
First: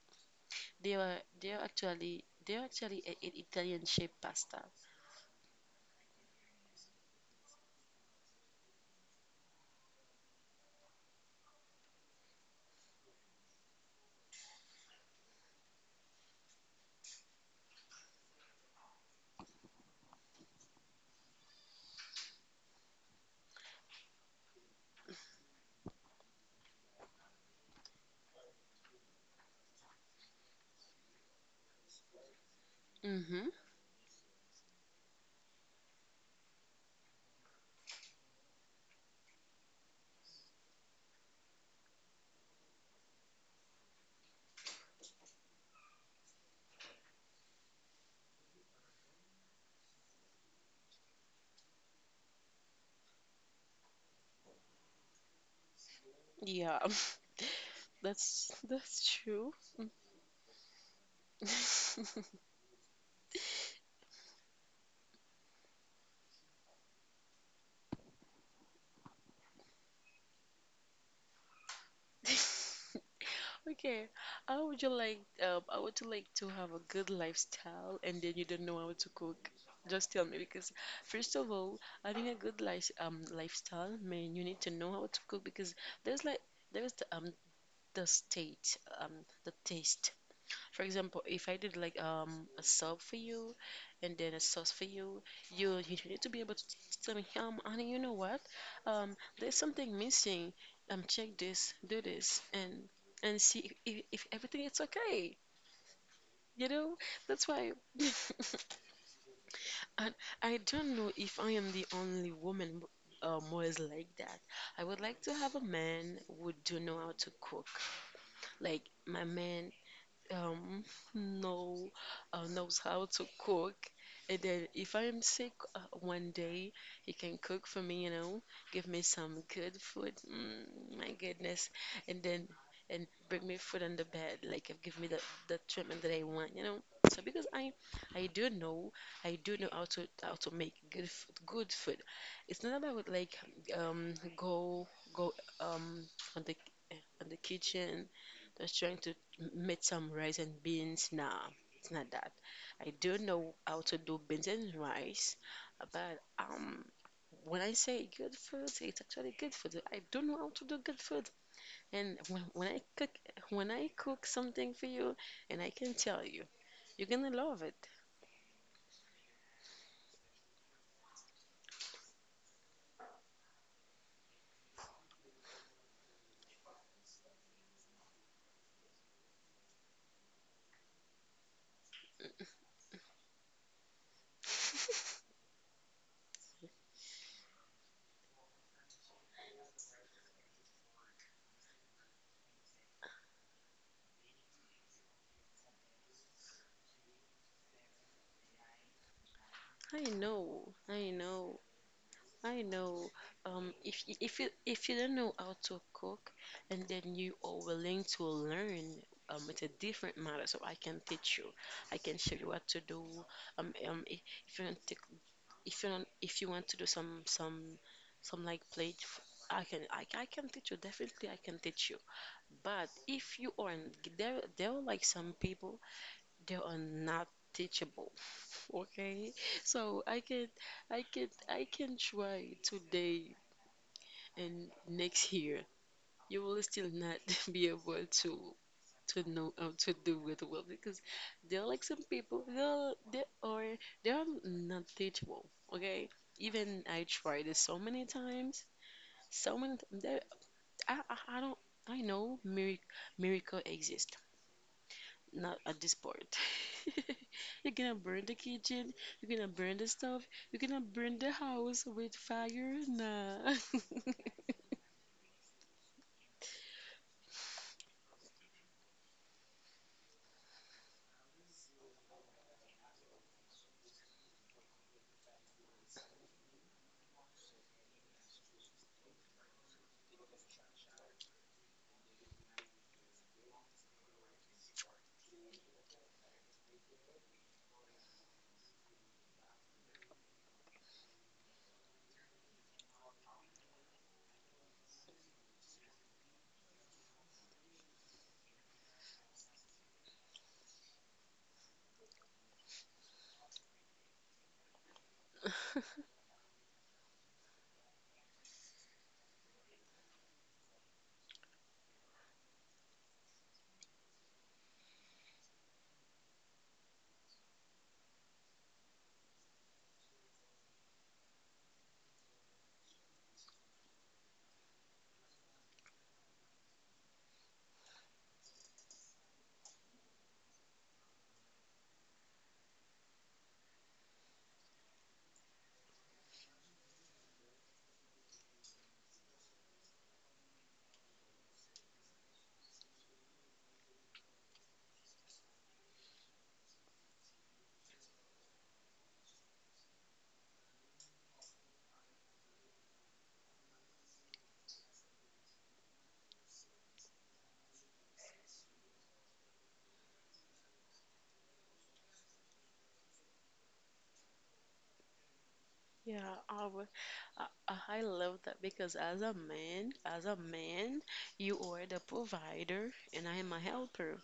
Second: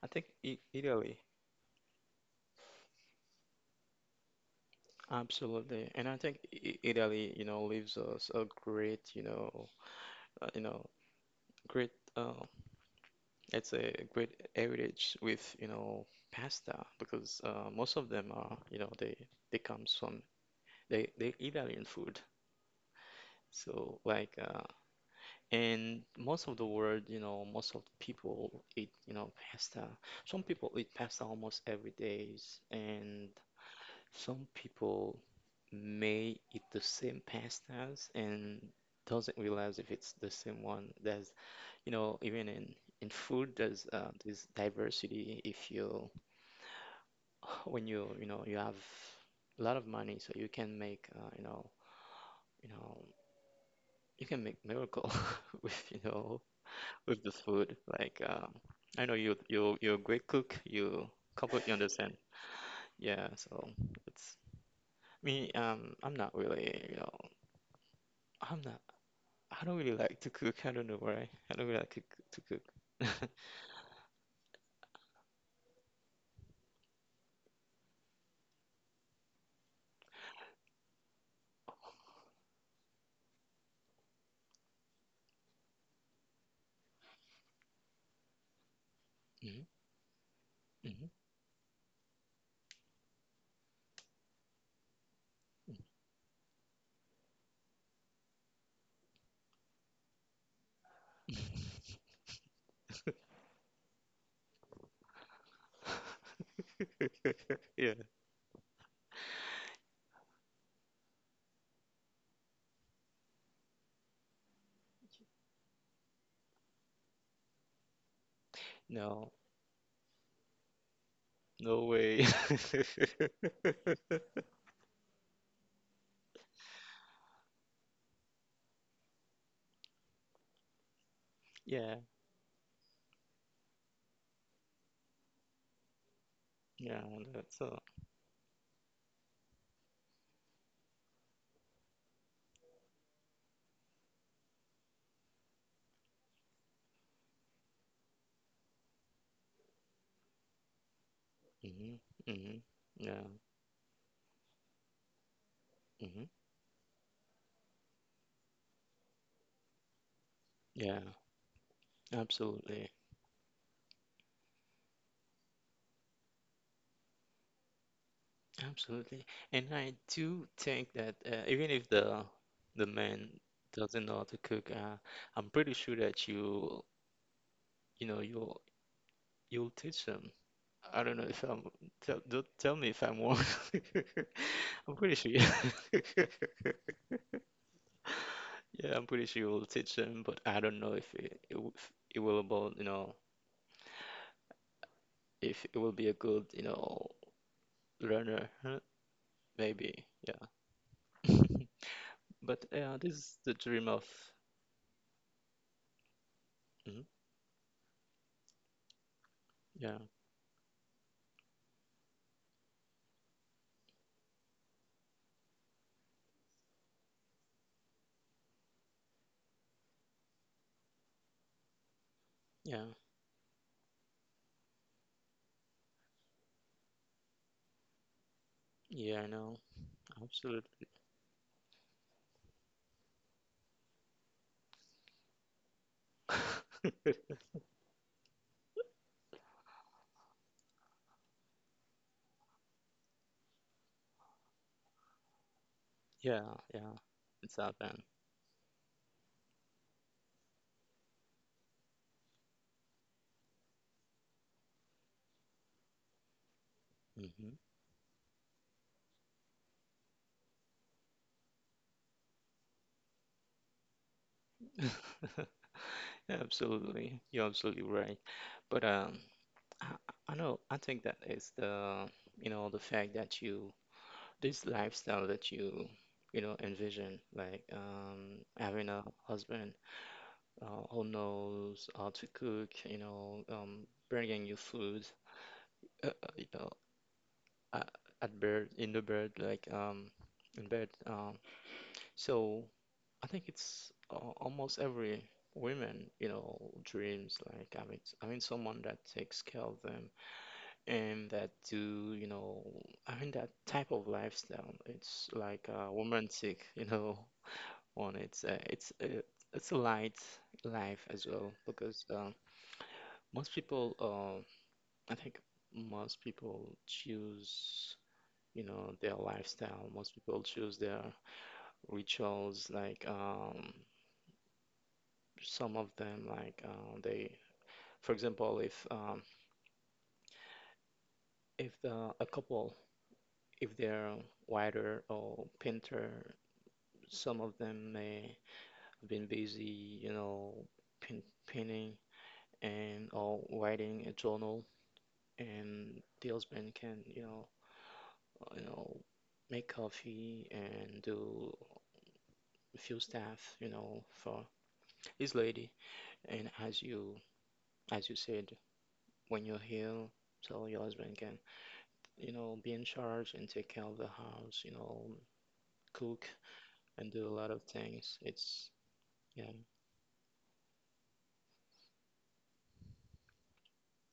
Speaker 2: I think I Italy.
Speaker 1: they are actually a Italian shaped pasta.
Speaker 2: Absolutely. And I think I Italy, you know, leaves us a great, you know, great uh, it's a great heritage with, you know, pasta because most of them are, you know, they comes from, they Italian food. So like, and most of the world, you know, most of people eat, you know, pasta. Some people eat pasta almost every days, and
Speaker 1: Mm-hmm.
Speaker 2: some people may eat the same pastas and doesn't realize if it's the same one. There's, you know, even in food, there's this diversity if you when you know, you have a lot of money, so you can make, you know you can make miracle with,
Speaker 1: Yeah.
Speaker 2: with this food. Like,
Speaker 1: that's
Speaker 2: I know
Speaker 1: that's
Speaker 2: you
Speaker 1: true.
Speaker 2: you you're a great cook. You completely understand. Yeah, so it's me. I'm not really, I'm not. I don't really like to cook. I don't know why. I don't really like to, c- to cook.
Speaker 1: Okay, how would you like? I Would you like to have a good lifestyle, and then you don't know how to cook? Just tell me, because first of all, having a good lifestyle, man, you need to know how to cook because there's like there's the state um the
Speaker 2: Mhm,
Speaker 1: taste. For
Speaker 2: mhm,
Speaker 1: example, if I did like a sub for you and then a sauce for you, you need to be able to tell me, honey, you know what? There's something missing. Check this, do this, and see if everything is okay. You know, that's why.
Speaker 2: Yeah.
Speaker 1: And I don't know if I am the only woman, who is like that. I would like to have a man who do know how to cook. Like my
Speaker 2: No.
Speaker 1: man, um, know
Speaker 2: No way.
Speaker 1: knows how to cook. And then if I'm sick, one day, he can cook for me, you know, give me some good food. Mm, my goodness.
Speaker 2: Yeah.
Speaker 1: And then and bring me food on the bed, like give me the treatment that I want, you know.
Speaker 2: Yeah,
Speaker 1: So because
Speaker 2: that's
Speaker 1: I I do know, I do know how to make good food, good food. It's not about like go go um on the on the kitchen just trying to made some rice and beans. Nah, it's
Speaker 2: mm-hmm,
Speaker 1: not that.
Speaker 2: mm-hmm,
Speaker 1: I do
Speaker 2: yeah,
Speaker 1: know how to do beans and rice, but
Speaker 2: mm-hmm,
Speaker 1: when I say good food, it's actually good food. I don't know how to do good
Speaker 2: yeah,
Speaker 1: food. And
Speaker 2: absolutely,
Speaker 1: when I cook something for you, and I can tell you, you're gonna love it.
Speaker 2: absolutely. And I do think that even if the, the man doesn't know how to cook, I'm pretty sure that you know, you'll teach them. I don't know if I'm, tell, don't tell me if I'm wrong. I'm pretty sure. Yeah, yeah, I'm pretty sure you will teach them, but I don't know if it, it, w- if it will about, you know, if it will be a good, you know, learner, huh?
Speaker 1: I
Speaker 2: Maybe,
Speaker 1: know, I know.
Speaker 2: yeah.
Speaker 1: I
Speaker 2: But
Speaker 1: know.
Speaker 2: yeah, this is the dream of,
Speaker 1: If you don't know how to cook, and then
Speaker 2: mhm.
Speaker 1: you are willing to learn, it's a different
Speaker 2: Yeah,
Speaker 1: matter. So I can teach you. I can show you what to do. Um, um, i- if you want to, if you want to do some like plate, I I can teach you. Definitely, I can teach you. But
Speaker 2: yeah,
Speaker 1: if you aren't, there are like some people they are not teachable. Okay,
Speaker 2: yeah, I know,
Speaker 1: so
Speaker 2: absolutely.
Speaker 1: I can try today and next year you will still not be able to know how to do it well because there are like some people they are not teachable. Okay,
Speaker 2: Yeah,
Speaker 1: even I
Speaker 2: yeah,
Speaker 1: tried it
Speaker 2: it's
Speaker 1: so many
Speaker 2: happened.
Speaker 1: times, so many times. I don't I know miracle exist not at this part.
Speaker 2: Hmm.
Speaker 1: You're gonna burn the kitchen. You're gonna burn the stuff. You're gonna burn the house with fire. Nah.
Speaker 2: Absolutely, you're absolutely right. But I, I know, I think that is the, you know, the fact that you, this lifestyle that you know, envision, like, having a husband who knows how to cook, you know, bringing you food, you know, at, at bed, in the bed, like in bed. So I think it's almost every women, you know, dreams like having someone that takes care of them and that do, you know, having that type of lifestyle. It's like a romantic, you know, one. It's a light life as well because. Most people, I think most people choose, you know, their lifestyle. Most people choose their rituals. Like, some of them, like they, for example, if, if the, a couple, if they're writer or painter, some of them may have been busy, you know, painting and or writing a journal, and the husband can, you know, make coffee and do a few stuff, you know, for his lady. And as you, as you said, when you're here, so your husband can, you know, be in charge and take care of the house, you know,
Speaker 1: Yeah,
Speaker 2: cook
Speaker 1: I would.
Speaker 2: and do
Speaker 1: I,
Speaker 2: a lot of
Speaker 1: I I
Speaker 2: things.
Speaker 1: love that
Speaker 2: It's
Speaker 1: because
Speaker 2: yeah,
Speaker 1: as a man, you are the provider and I am a helper.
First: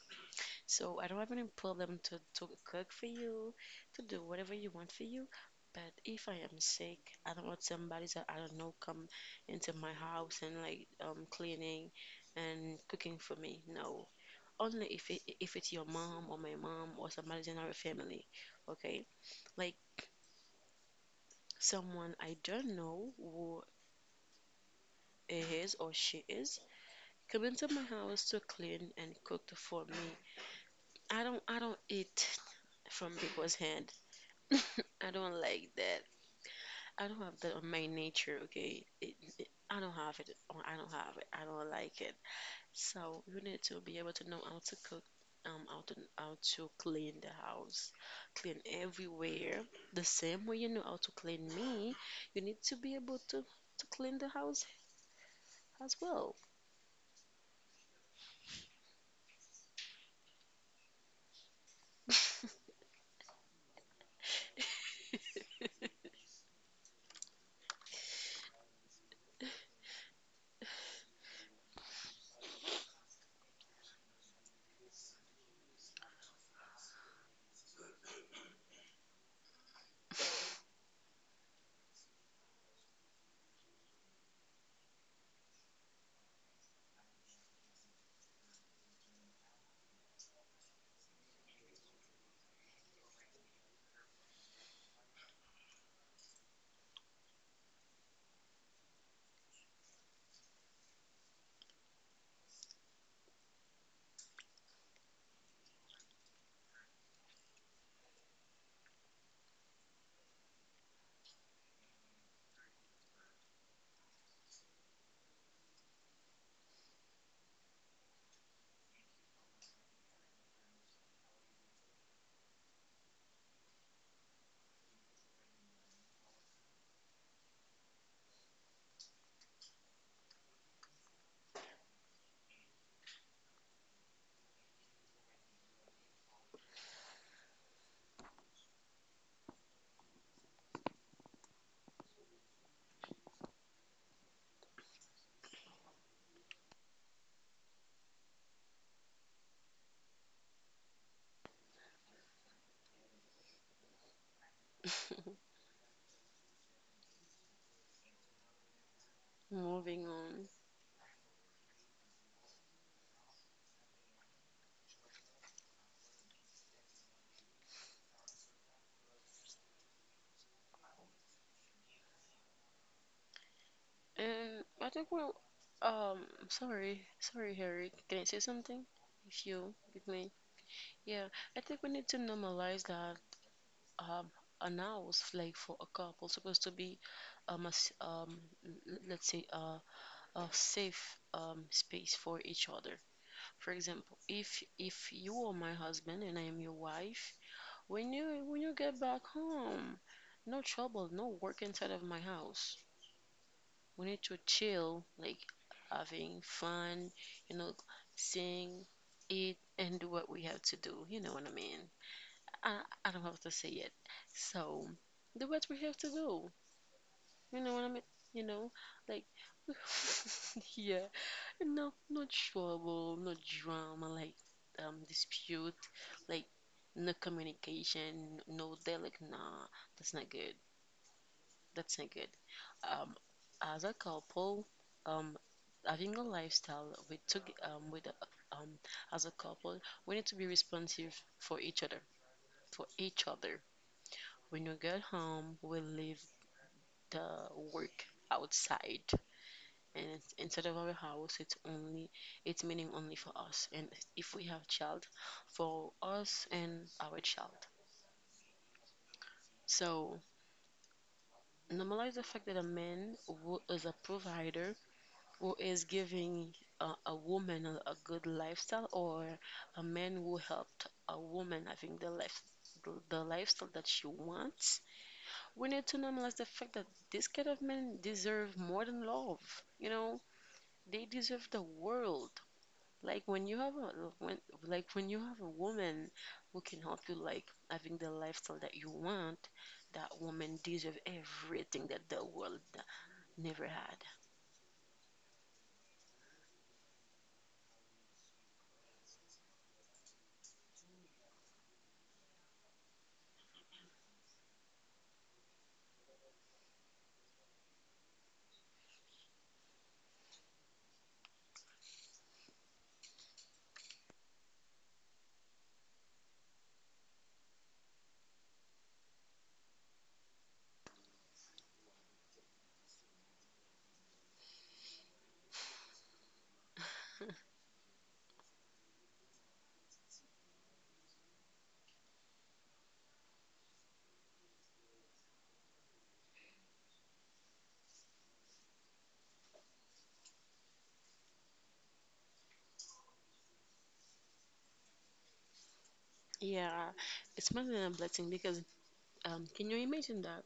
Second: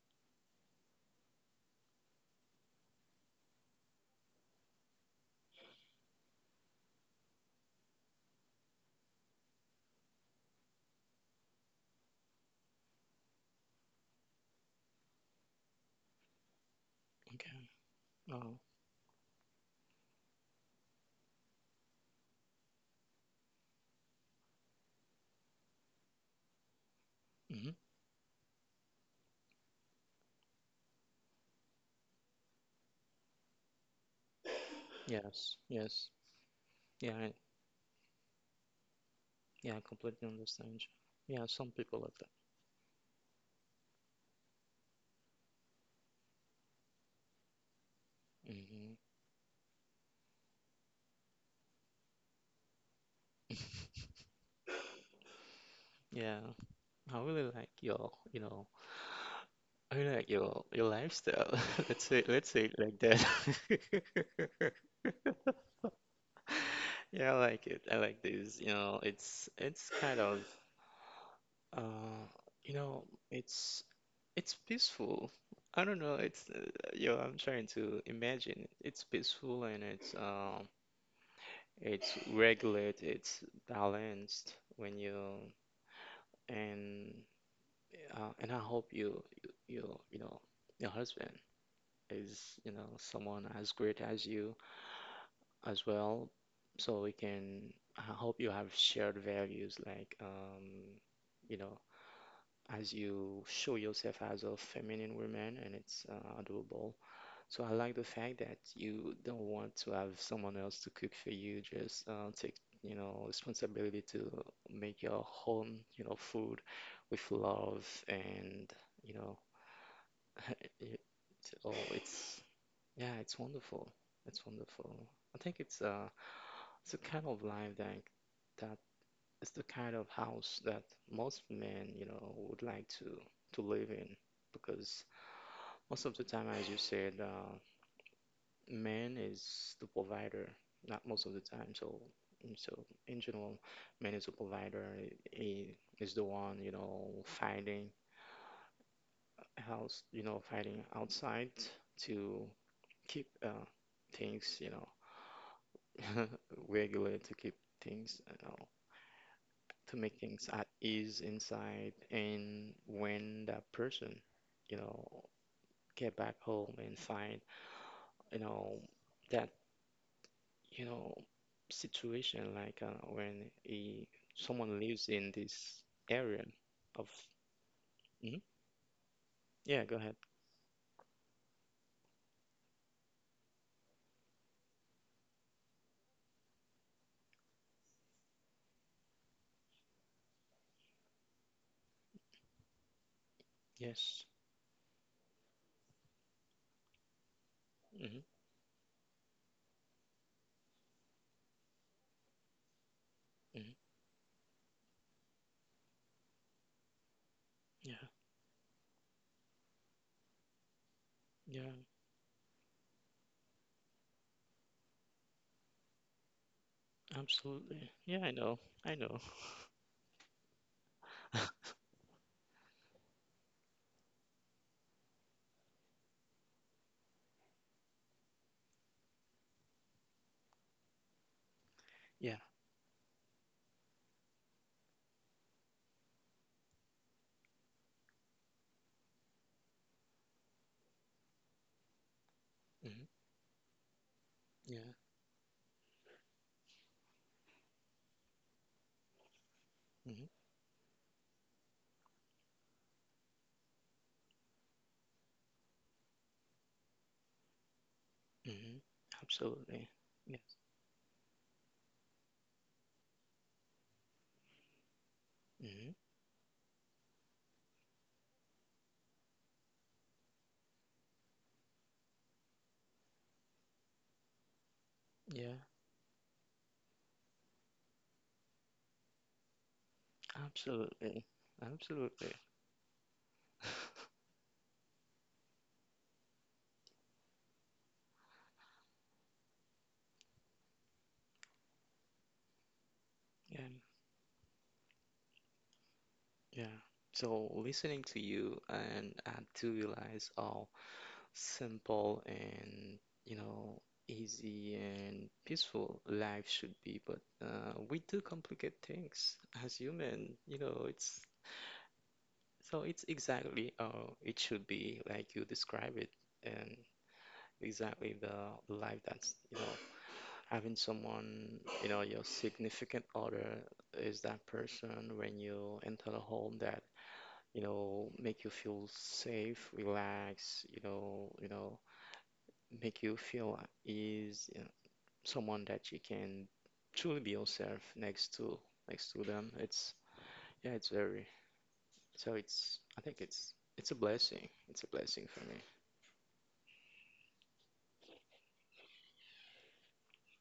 Speaker 1: So I don't have any problem to cook for you, to do whatever you want for you. But if I am sick, I don't want somebody that I don't know come into my house and like cleaning and cooking for me. No, only if it if it's your mom or my mom or somebody's in
Speaker 2: okay.
Speaker 1: our family.
Speaker 2: Oh,
Speaker 1: Okay, like someone I don't know who he is or she is come into
Speaker 2: hmm.
Speaker 1: my house to clean and cook for me. I don't eat from people's hand. I don't
Speaker 2: Yes,
Speaker 1: like that.
Speaker 2: yes,
Speaker 1: I don't
Speaker 2: yeah,
Speaker 1: have that on my nature. Okay, I
Speaker 2: yeah. I
Speaker 1: don't have it.
Speaker 2: completely
Speaker 1: Or I
Speaker 2: understand.
Speaker 1: don't have it.
Speaker 2: you.
Speaker 1: I
Speaker 2: Yeah,
Speaker 1: don't
Speaker 2: some
Speaker 1: like
Speaker 2: people
Speaker 1: it.
Speaker 2: like that.
Speaker 1: So you need to be able to know how to cook. How to clean the house, clean
Speaker 2: Hmm.
Speaker 1: everywhere. The same way you know how to clean me, you need to be able to clean the house as well.
Speaker 2: Yeah, I really like I like your lifestyle. Let's say it like that. Yeah, I like it. I like this. You know, it's kind of uh you know, it's it's peaceful. I don't know, I'm trying to imagine. It's peaceful and it's regulated, it's balanced when you and I hope you you know, your husband is, you know, someone as great as you as well, so we can. I hope you have shared values like, you know, as you show yourself as a feminine woman, and it's adorable. So I like the fact that you don't want to have someone else to cook for you. Just take responsibility to make your home, food with love and, you know, it, oh, it's yeah, it's wonderful. It's wonderful. I think it's it's the kind of life that is the kind of house that most men, you know, would like to live in because most of the time, as you said, man is the provider, not most of the time. So, so in general, man is the provider. He is the one, you know, fighting house, you know, fighting outside to keep things, you know, regular to keep things, you know, to
Speaker 1: Moving
Speaker 2: make
Speaker 1: on.
Speaker 2: things at ease inside. And when that person, you know, get back home and find, you know, that, you know, situation like when he,
Speaker 1: And
Speaker 2: someone
Speaker 1: I think
Speaker 2: lives
Speaker 1: we're
Speaker 2: in this area
Speaker 1: sorry,
Speaker 2: of,
Speaker 1: sorry, Harry. Can I say
Speaker 2: Mhm.
Speaker 1: something? If you
Speaker 2: Yeah, go
Speaker 1: with
Speaker 2: ahead.
Speaker 1: me, yeah. I think we need to normalize that um an house like for a couple supposed to be um a, s- um let's say a safe space for each other. For example,
Speaker 2: Yes.
Speaker 1: if you are my husband and I am your wife,
Speaker 2: Hmm.
Speaker 1: when you get back home, no trouble, no work inside of my house.
Speaker 2: Hmm.
Speaker 1: We need to chill, like having fun, you know,
Speaker 2: Yeah.
Speaker 1: sing, eat, and do what we have to do. You know what I
Speaker 2: Yeah.
Speaker 1: mean? I don't have to say it. So, do what we have to do. You know what I
Speaker 2: Absolutely.
Speaker 1: mean?
Speaker 2: Yeah, I
Speaker 1: You
Speaker 2: know.
Speaker 1: know,
Speaker 2: I
Speaker 1: like,
Speaker 2: know.
Speaker 1: yeah, no, no drama, like, dispute, like, no communication, no, they're like, nah, that's not good. That's not good.
Speaker 2: Yeah.
Speaker 1: Um, as a couple, um, having a lifestyle with to, with a- um, as a couple, we need to be responsive for each other. For
Speaker 2: Hmm.
Speaker 1: each other. When you
Speaker 2: Yeah.
Speaker 1: get home, we leave the work outside, and
Speaker 2: Hmm.
Speaker 1: instead of our house, it's only it's meaning only for us. And if we have child, for us and our child.
Speaker 2: Hmm. Absolutely.
Speaker 1: So
Speaker 2: Yes.
Speaker 1: normalize the fact that a man who is a provider who is
Speaker 2: Hmm.
Speaker 1: giving a woman a good lifestyle or a man who helped a woman having the life the lifestyle that she wants, we
Speaker 2: Yeah.
Speaker 1: need to normalize the fact that this kind of men deserve more than love, you know, they
Speaker 2: Absolutely.
Speaker 1: deserve the world.
Speaker 2: Absolutely.
Speaker 1: Like when you have a when like when you have a woman who can help you like having the lifestyle that you want, that woman deserve everything that the world never
Speaker 2: Yeah.
Speaker 1: had.
Speaker 2: Yeah. So listening to you and I do realize how simple and, you know, easy and peaceful life should be, but we do complicate things as human, you know, it's so it's exactly how it should be, like you describe it, and exactly the life that's, you know, having someone, you know, your significant other is that person when you enter the home that, you know, make you feel safe, relaxed, you know, make you feel at ease, you know, someone that you can truly be yourself next to, next to them. It's, yeah, it's very, so it's, I think it's a blessing. It's a blessing for me.
Speaker 1: Yeah, it's more than a blessing because um, can you imagine that?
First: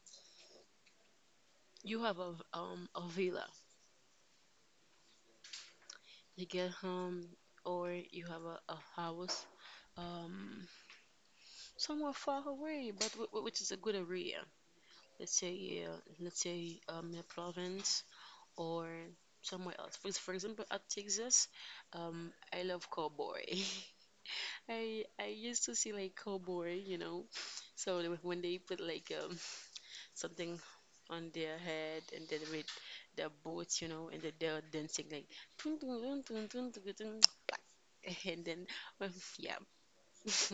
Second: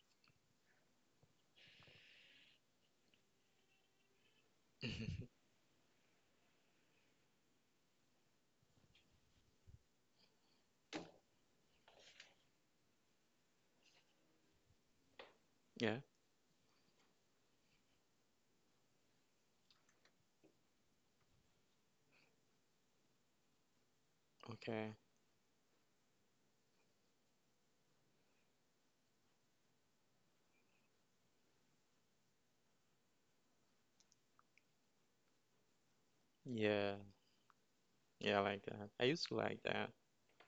Speaker 1: You have a villa. You get home or you have a house um somewhere far away, but which is a good area.
Speaker 2: Yeah,
Speaker 1: Let's say a province or somewhere else. For example, at Texas, um, I love cowboy.
Speaker 2: okay.
Speaker 1: I used to see like cowboy, you know. So like, when they put like something on their head and then with their boots, you know, and then they're dancing like "Tun, tun, tun, tun, tun, tun,
Speaker 2: Yeah,
Speaker 1: tun."
Speaker 2: yeah,
Speaker 1: And
Speaker 2: I
Speaker 1: then
Speaker 2: like that.
Speaker 1: um,
Speaker 2: I used to
Speaker 1: yeah.
Speaker 2: like that.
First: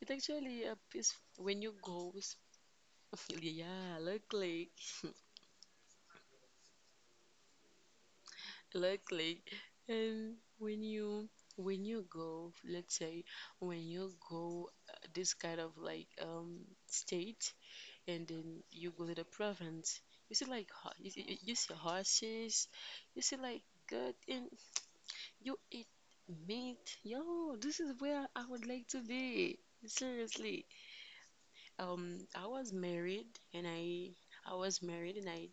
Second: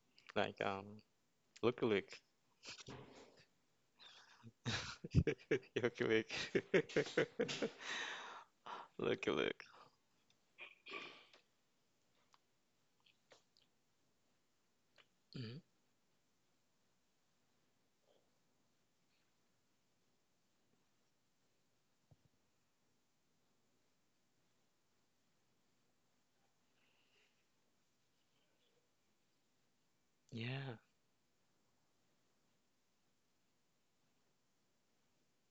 Speaker 1: It
Speaker 2: Like,
Speaker 1: actually
Speaker 2: um,
Speaker 1: is when you
Speaker 2: Look,
Speaker 1: go.
Speaker 2: look.
Speaker 1: Yeah, look like,
Speaker 2: Yoki Lake.
Speaker 1: look
Speaker 2: Looky
Speaker 1: like.
Speaker 2: look.
Speaker 1: And when you, when you go let's say when you go this kind
Speaker 2: Mhm.
Speaker 1: of like state, and then you go to the province. You see like you see horses, you see like good, and you eat meat. Yo, this is where I would like to be, seriously.
Speaker 2: Yeah.
Speaker 1: I was married, and i and I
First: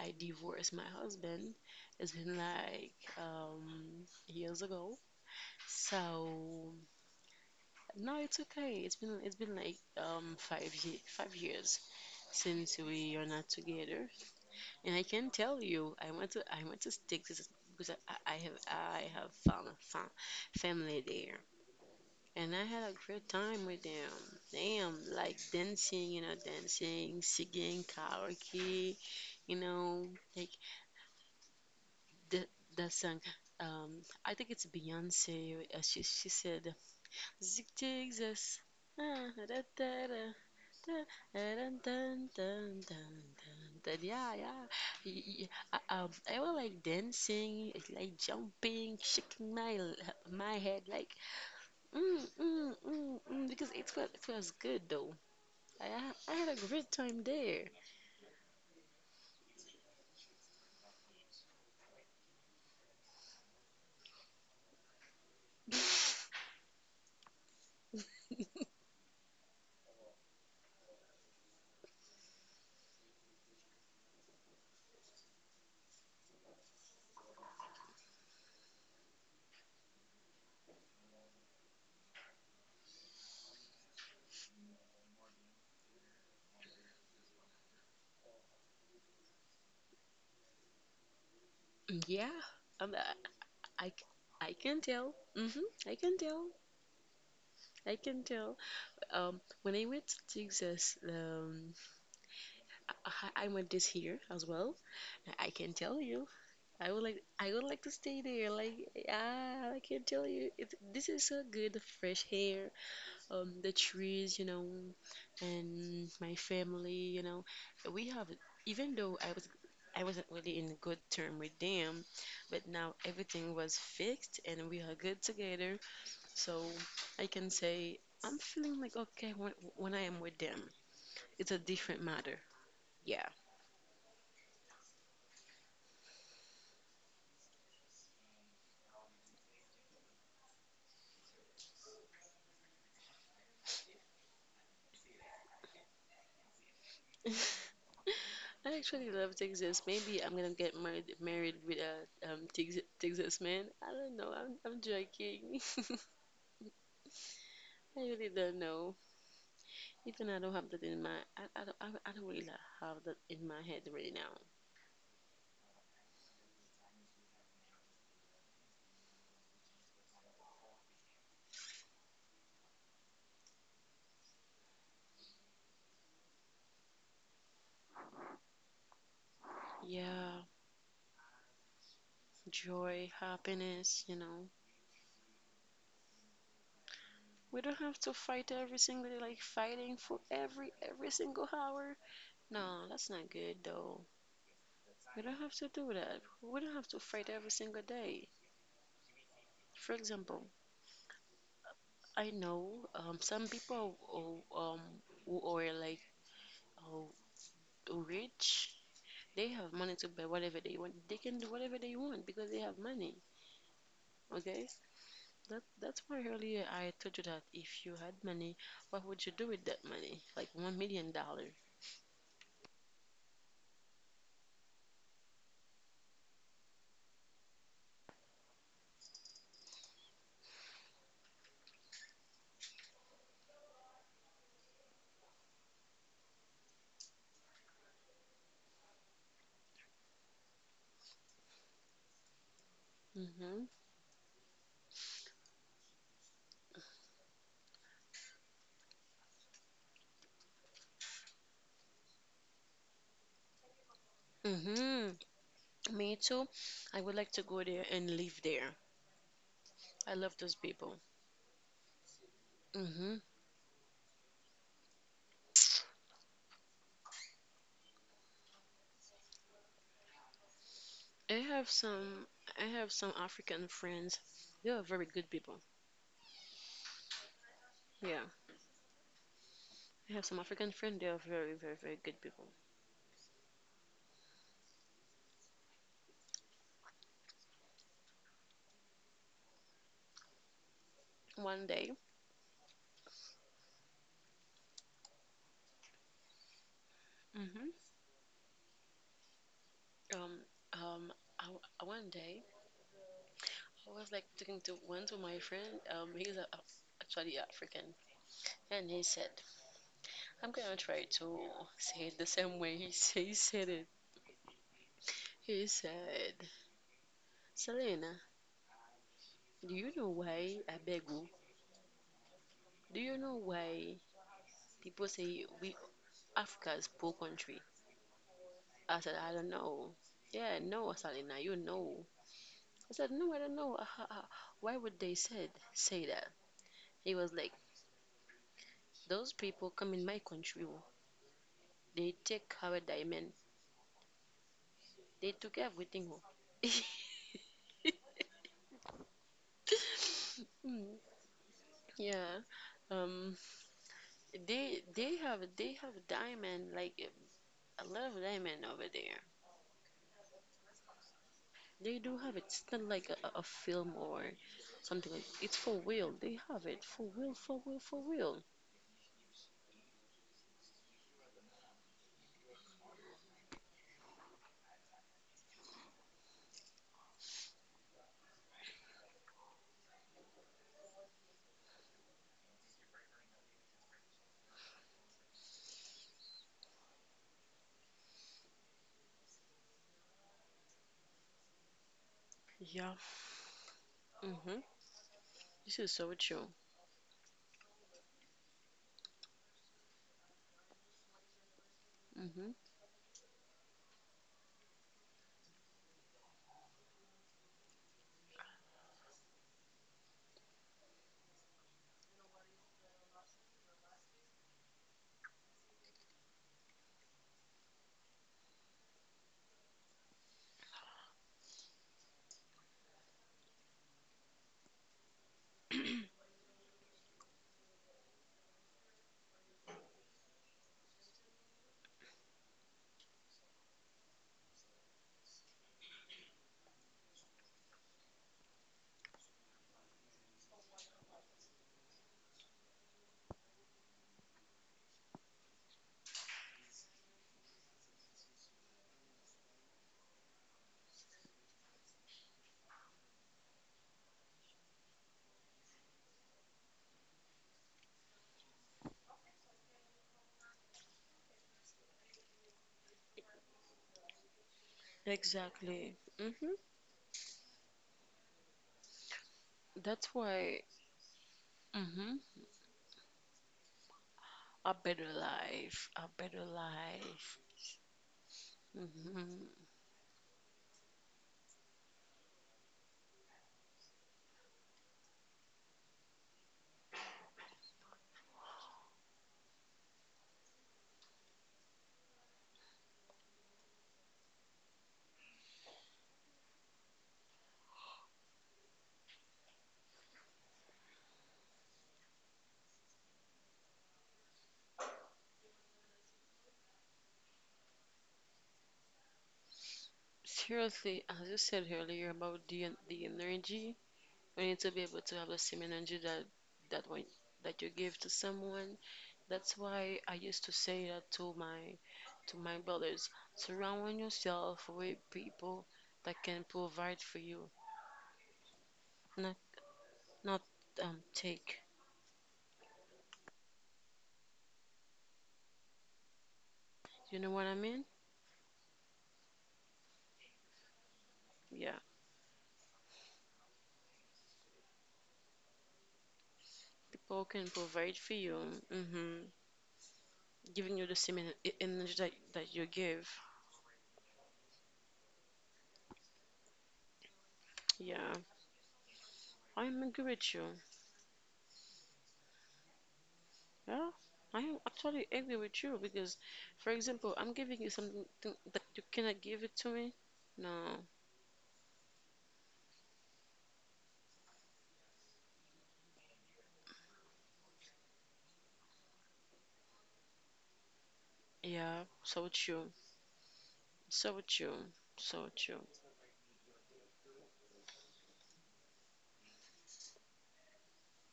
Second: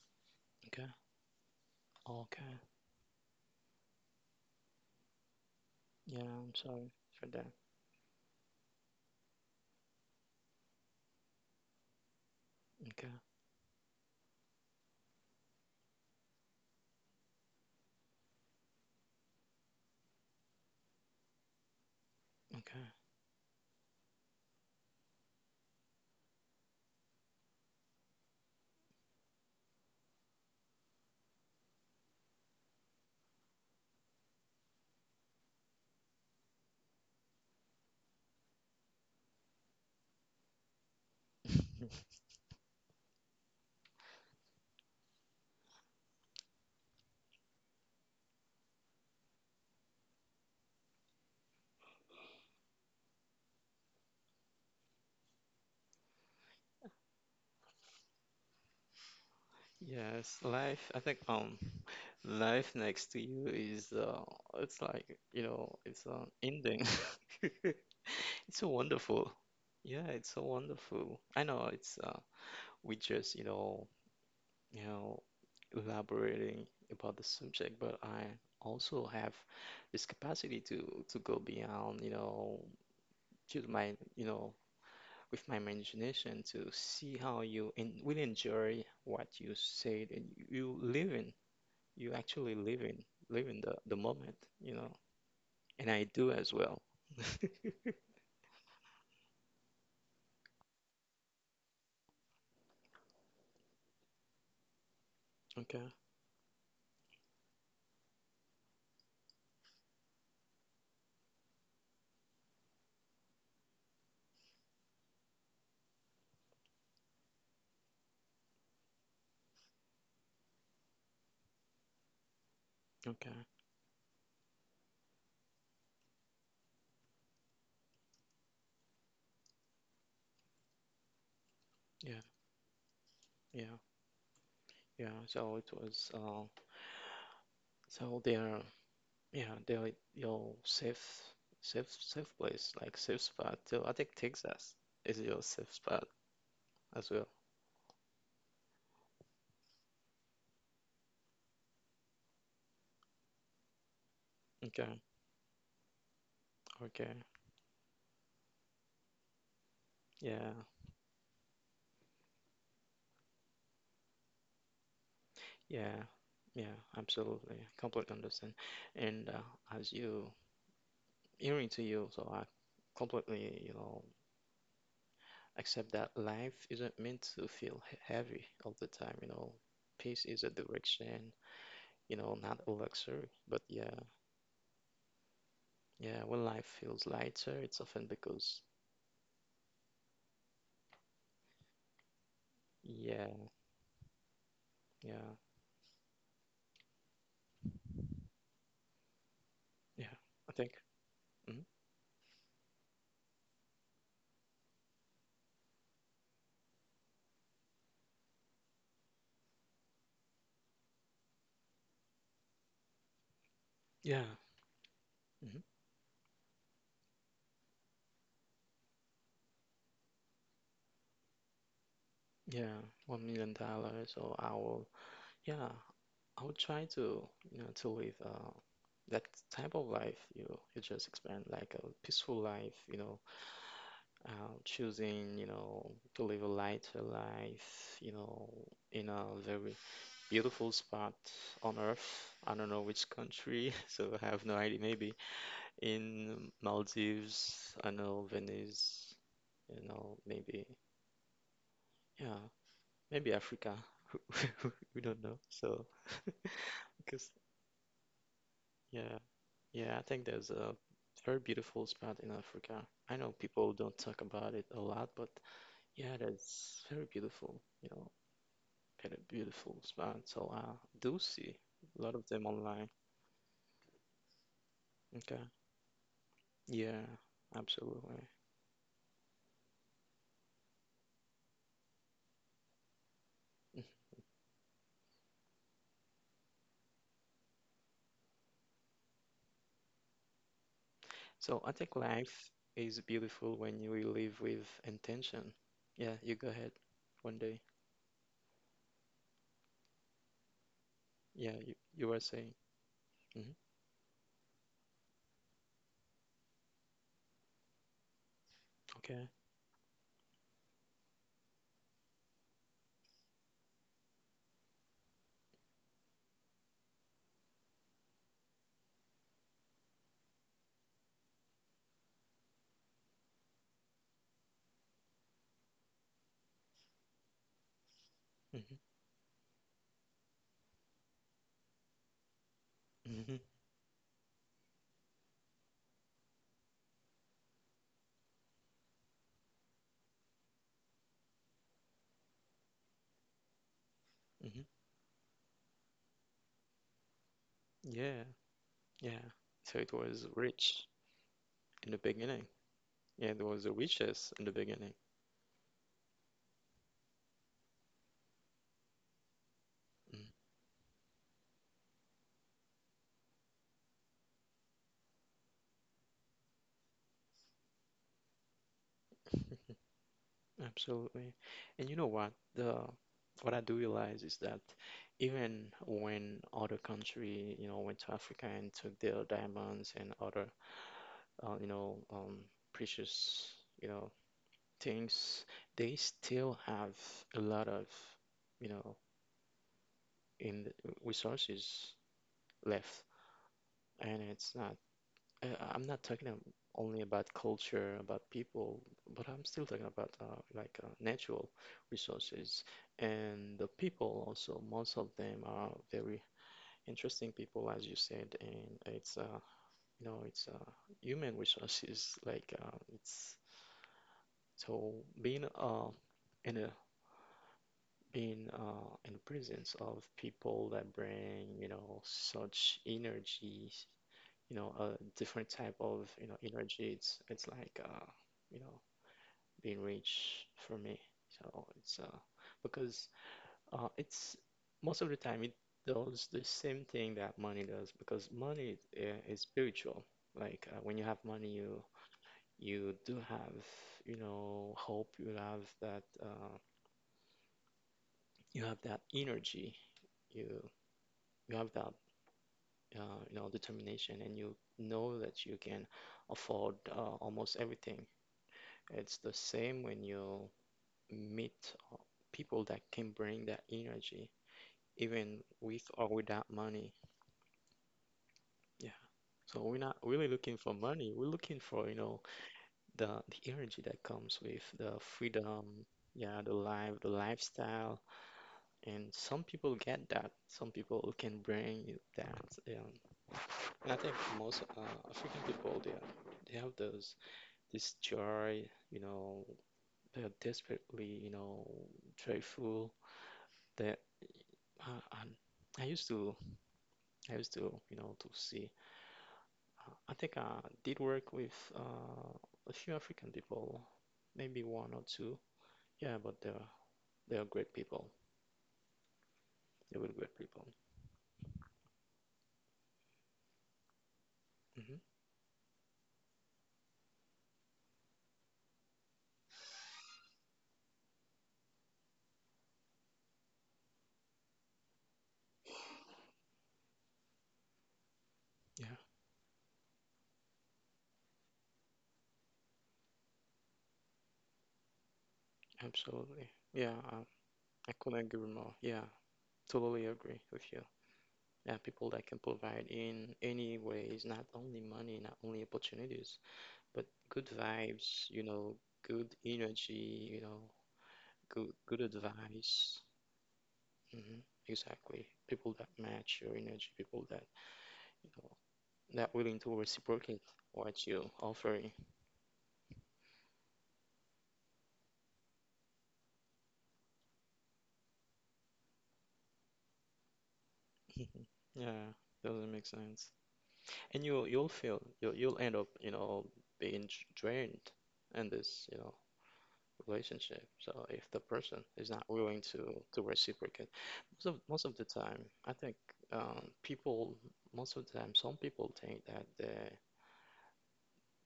Speaker 1: I divorced my
Speaker 2: Okay.
Speaker 1: husband. It's been
Speaker 2: Okay.
Speaker 1: like years ago.
Speaker 2: Yeah, I'm
Speaker 1: So
Speaker 2: sorry for that.
Speaker 1: no, it's okay, it's been like 5 years since we
Speaker 2: Okay.
Speaker 1: are not together. And I can tell you, I want to stick to this, because I have found a family there, and I had a great time with them. Damn, like dancing, you know, dancing, singing karaoke, you know, like the the song. I think it's Beyonce. She said, "Zig zigzag, ah, da da da. Dun, dun,
Speaker 2: Okay.
Speaker 1: dun, dun, dun, dun, dun." Yeah, yeah. I was like dancing, like jumping, shaking my head, like mm, mm, mm, mm, because it was good though. I had a great time there.
Speaker 2: Yes, life. I think life next to you is it's like you know, it's an ending. It's so wonderful. Yeah, it's so wonderful. I know it's we just you know, elaborating about the subject, but I also have this capacity to go beyond, you know, just my, you know, with my imagination to see how you and will enjoy what you say and you live in, you
Speaker 1: Yeah,
Speaker 2: actually live in,
Speaker 1: um,
Speaker 2: live
Speaker 1: I
Speaker 2: in the
Speaker 1: I,
Speaker 2: moment,
Speaker 1: I
Speaker 2: you know,
Speaker 1: can tell. Hmm,
Speaker 2: and I
Speaker 1: I can
Speaker 2: do as
Speaker 1: tell.
Speaker 2: well.
Speaker 1: I can tell. When I went to Texas, I went this year as well. I can
Speaker 2: Okay,
Speaker 1: tell you. I would like to stay there. Like ah, I can tell you, this is so good. The fresh air, the trees, you know, and my family, you know. We have Even though I wasn't really in good term with them, but now
Speaker 2: okay,
Speaker 1: everything was fixed and we are good together. So I can say I'm feeling like okay when I am with them. It's a different
Speaker 2: yeah,
Speaker 1: matter. Yeah.
Speaker 2: yeah, yeah. So it was, so there. Yeah, they'll your safe safe place, like safe spot. So I think Texas is your safe spot as well.
Speaker 1: I actually love Texas. Maybe I'm gonna get married with a Texas man. I don't know. I'm
Speaker 2: Okay,
Speaker 1: joking.
Speaker 2: okay.
Speaker 1: I really don't know. Even I
Speaker 2: Yeah,
Speaker 1: don't have that in my I don't really like have that in my head right now.
Speaker 2: yeah, yeah, absolutely. Completely understand. And as you hearing to you, so I completely, you know, accept that life isn't meant to feel heavy all the time, you know. Peace is a
Speaker 1: Yeah,
Speaker 2: direction, you know, not a
Speaker 1: joy,
Speaker 2: luxury. But yeah,
Speaker 1: happiness, you know.
Speaker 2: yeah, when life feels lighter,
Speaker 1: We
Speaker 2: it's
Speaker 1: don't have
Speaker 2: often
Speaker 1: to fight
Speaker 2: because
Speaker 1: every single day, like fighting for every single hour. No, that's
Speaker 2: yeah,
Speaker 1: not good though. We
Speaker 2: yeah.
Speaker 1: don't have to do that. We don't have to fight every single day. For
Speaker 2: Yeah. I
Speaker 1: example,
Speaker 2: think. Hmm.
Speaker 1: I know some people who are like oh, who rich, they have money to buy whatever they want. They can do whatever they want because they have money.
Speaker 2: Yeah.
Speaker 1: Okay,
Speaker 2: Hmm.
Speaker 1: that's why earlier I told you that if you had money, what would you do with that money? Like 1 million dollar.
Speaker 2: Yeah. $1 million. So I will. Yeah. I will try to you know to live that type of life you you just explained, like a peaceful life. You know, choosing you know to live a lighter life. You know, in a very beautiful spot on Earth. I don't know which
Speaker 1: Mm-hmm.
Speaker 2: country, so I have no idea. Maybe in Maldives. I know Venice. You know, maybe. Yeah, maybe Africa. We don't know.
Speaker 1: Mm-hmm.
Speaker 2: So,
Speaker 1: Me too. I would
Speaker 2: because,
Speaker 1: like to go there and live there.
Speaker 2: yeah, yeah, I think
Speaker 1: I
Speaker 2: there's
Speaker 1: love those
Speaker 2: a
Speaker 1: people.
Speaker 2: very beautiful spot in Africa. I
Speaker 1: Mm-hmm.
Speaker 2: know people don't talk about it a lot, but yeah, that's very beautiful, you know, kind of beautiful spot. So I do
Speaker 1: I
Speaker 2: see
Speaker 1: have
Speaker 2: a lot of
Speaker 1: some
Speaker 2: them
Speaker 1: I
Speaker 2: online.
Speaker 1: have some African friends. They are very good
Speaker 2: Okay.
Speaker 1: people.
Speaker 2: Yeah, absolutely.
Speaker 1: Yeah. I have some African friends. They are very, very, very good people.
Speaker 2: So
Speaker 1: One
Speaker 2: I
Speaker 1: day,
Speaker 2: think life is beautiful when you live with intention. Yeah, you go ahead one day.
Speaker 1: mm-hmm, um, um,
Speaker 2: Yeah, you, you
Speaker 1: one
Speaker 2: were
Speaker 1: day
Speaker 2: saying. Hmm.
Speaker 1: I was like talking to one to my friend. He's actually African, and he
Speaker 2: Okay.
Speaker 1: said, "I'm gonna try to say it the same way he said it." He said, "Selena, do you know why I beg you? Do you know why people say we Africa's poor country?"
Speaker 2: Hmm.
Speaker 1: I said, "I don't know." Yeah, no, Selena, you know. I said, no,
Speaker 2: Hmm.
Speaker 1: I don't know. Why would they said say that? He was like, those people come in my country. Oh, they take our diamond.
Speaker 2: Hmm.
Speaker 1: They took everything. Oh."
Speaker 2: Yeah, yeah. So it was rich
Speaker 1: Mm,
Speaker 2: in the beginning.
Speaker 1: yeah.
Speaker 2: Yeah, there
Speaker 1: Um,
Speaker 2: was the riches in the beginning.
Speaker 1: they have diamond like a lot of diamond over there. They do have it. It's not like a film or something. Like, it's for real. They have it for real, for real, for real.
Speaker 2: Mm. Absolutely. And you know what? The what I do realize is that even when other country, you know, went to Africa and took their diamonds and other, you know, precious, you know, things, they still have a lot of, you know, in resources left,
Speaker 1: Yeah.
Speaker 2: and it's not.
Speaker 1: Mm-hmm.
Speaker 2: uh, I'm
Speaker 1: This
Speaker 2: not
Speaker 1: is
Speaker 2: talking
Speaker 1: so true.
Speaker 2: only about culture, about people, but I'm still talking about like natural resources.
Speaker 1: Mm-hmm.
Speaker 2: And the people also, most of them are very interesting people, as you said. And it's you know, it's human resources. Like it's so being in a being in the presence of people that bring you know such energy you know a different type of you know energy it's like you know being rich for me so it's because it's most of the time it does the same thing that money does because money is spiritual like when you have money you you do have you know hope you have that energy you you have that you know determination and you know that you can afford almost everything. It's the same when you meet uh, people that can bring that energy, even with or
Speaker 1: Exactly.
Speaker 2: without
Speaker 1: Mm-hmm.
Speaker 2: money. Yeah. So we're not
Speaker 1: That's
Speaker 2: really looking
Speaker 1: why,
Speaker 2: for money. We're looking for, you know,
Speaker 1: hmm,
Speaker 2: the energy that comes with
Speaker 1: a
Speaker 2: the
Speaker 1: better
Speaker 2: freedom,
Speaker 1: life, a
Speaker 2: yeah,
Speaker 1: better
Speaker 2: the life, the
Speaker 1: life.
Speaker 2: lifestyle. And some
Speaker 1: Hmm.
Speaker 2: people get that. Some people can bring that. And I think most African people, they have those this joy, you know, they're desperately, you know, joyful. They Uh, um, I used to, I used to, you know, to see. I think I did work with a few African people, maybe one or two. Yeah, but they're great people. They were great people.
Speaker 1: Seriously, as you said earlier about the energy, we need to be
Speaker 2: Hmm.
Speaker 1: able to have the same energy that that one that you give to someone. That's why I used to say that to my brothers. Surround yourself with people that can provide for you,
Speaker 2: Yeah,
Speaker 1: not not take.
Speaker 2: absolutely. Yeah,
Speaker 1: You know what I
Speaker 2: I
Speaker 1: mean?
Speaker 2: couldn't agree more. Yeah, totally agree with you. Yeah,
Speaker 1: Yeah,
Speaker 2: people that can provide in any ways, not only money, not only opportunities, but
Speaker 1: people
Speaker 2: good
Speaker 1: can provide for
Speaker 2: vibes, you
Speaker 1: you.
Speaker 2: know,
Speaker 1: Hmm,
Speaker 2: good energy, you know,
Speaker 1: giving you the same
Speaker 2: good good
Speaker 1: energy that, you
Speaker 2: advice.
Speaker 1: give.
Speaker 2: Mhm. Exactly. People that match your energy, people that, you
Speaker 1: Yeah,
Speaker 2: know, that willing to
Speaker 1: I am agree
Speaker 2: reciprocate
Speaker 1: with you.
Speaker 2: what you offering.
Speaker 1: Yeah, I am actually agree with you because, for example, I'm giving you something that you cannot give it to me. No.
Speaker 2: Yeah, doesn't make sense. And you will you'll feel you'll end up, you know, being drained in this, you know, relationship. So if the person is
Speaker 1: Yeah,
Speaker 2: not
Speaker 1: so
Speaker 2: willing to
Speaker 1: true.
Speaker 2: reciprocate,
Speaker 1: So
Speaker 2: most
Speaker 1: true.
Speaker 2: of the time,
Speaker 1: So
Speaker 2: I think
Speaker 1: true.
Speaker 2: people most of the time some people think that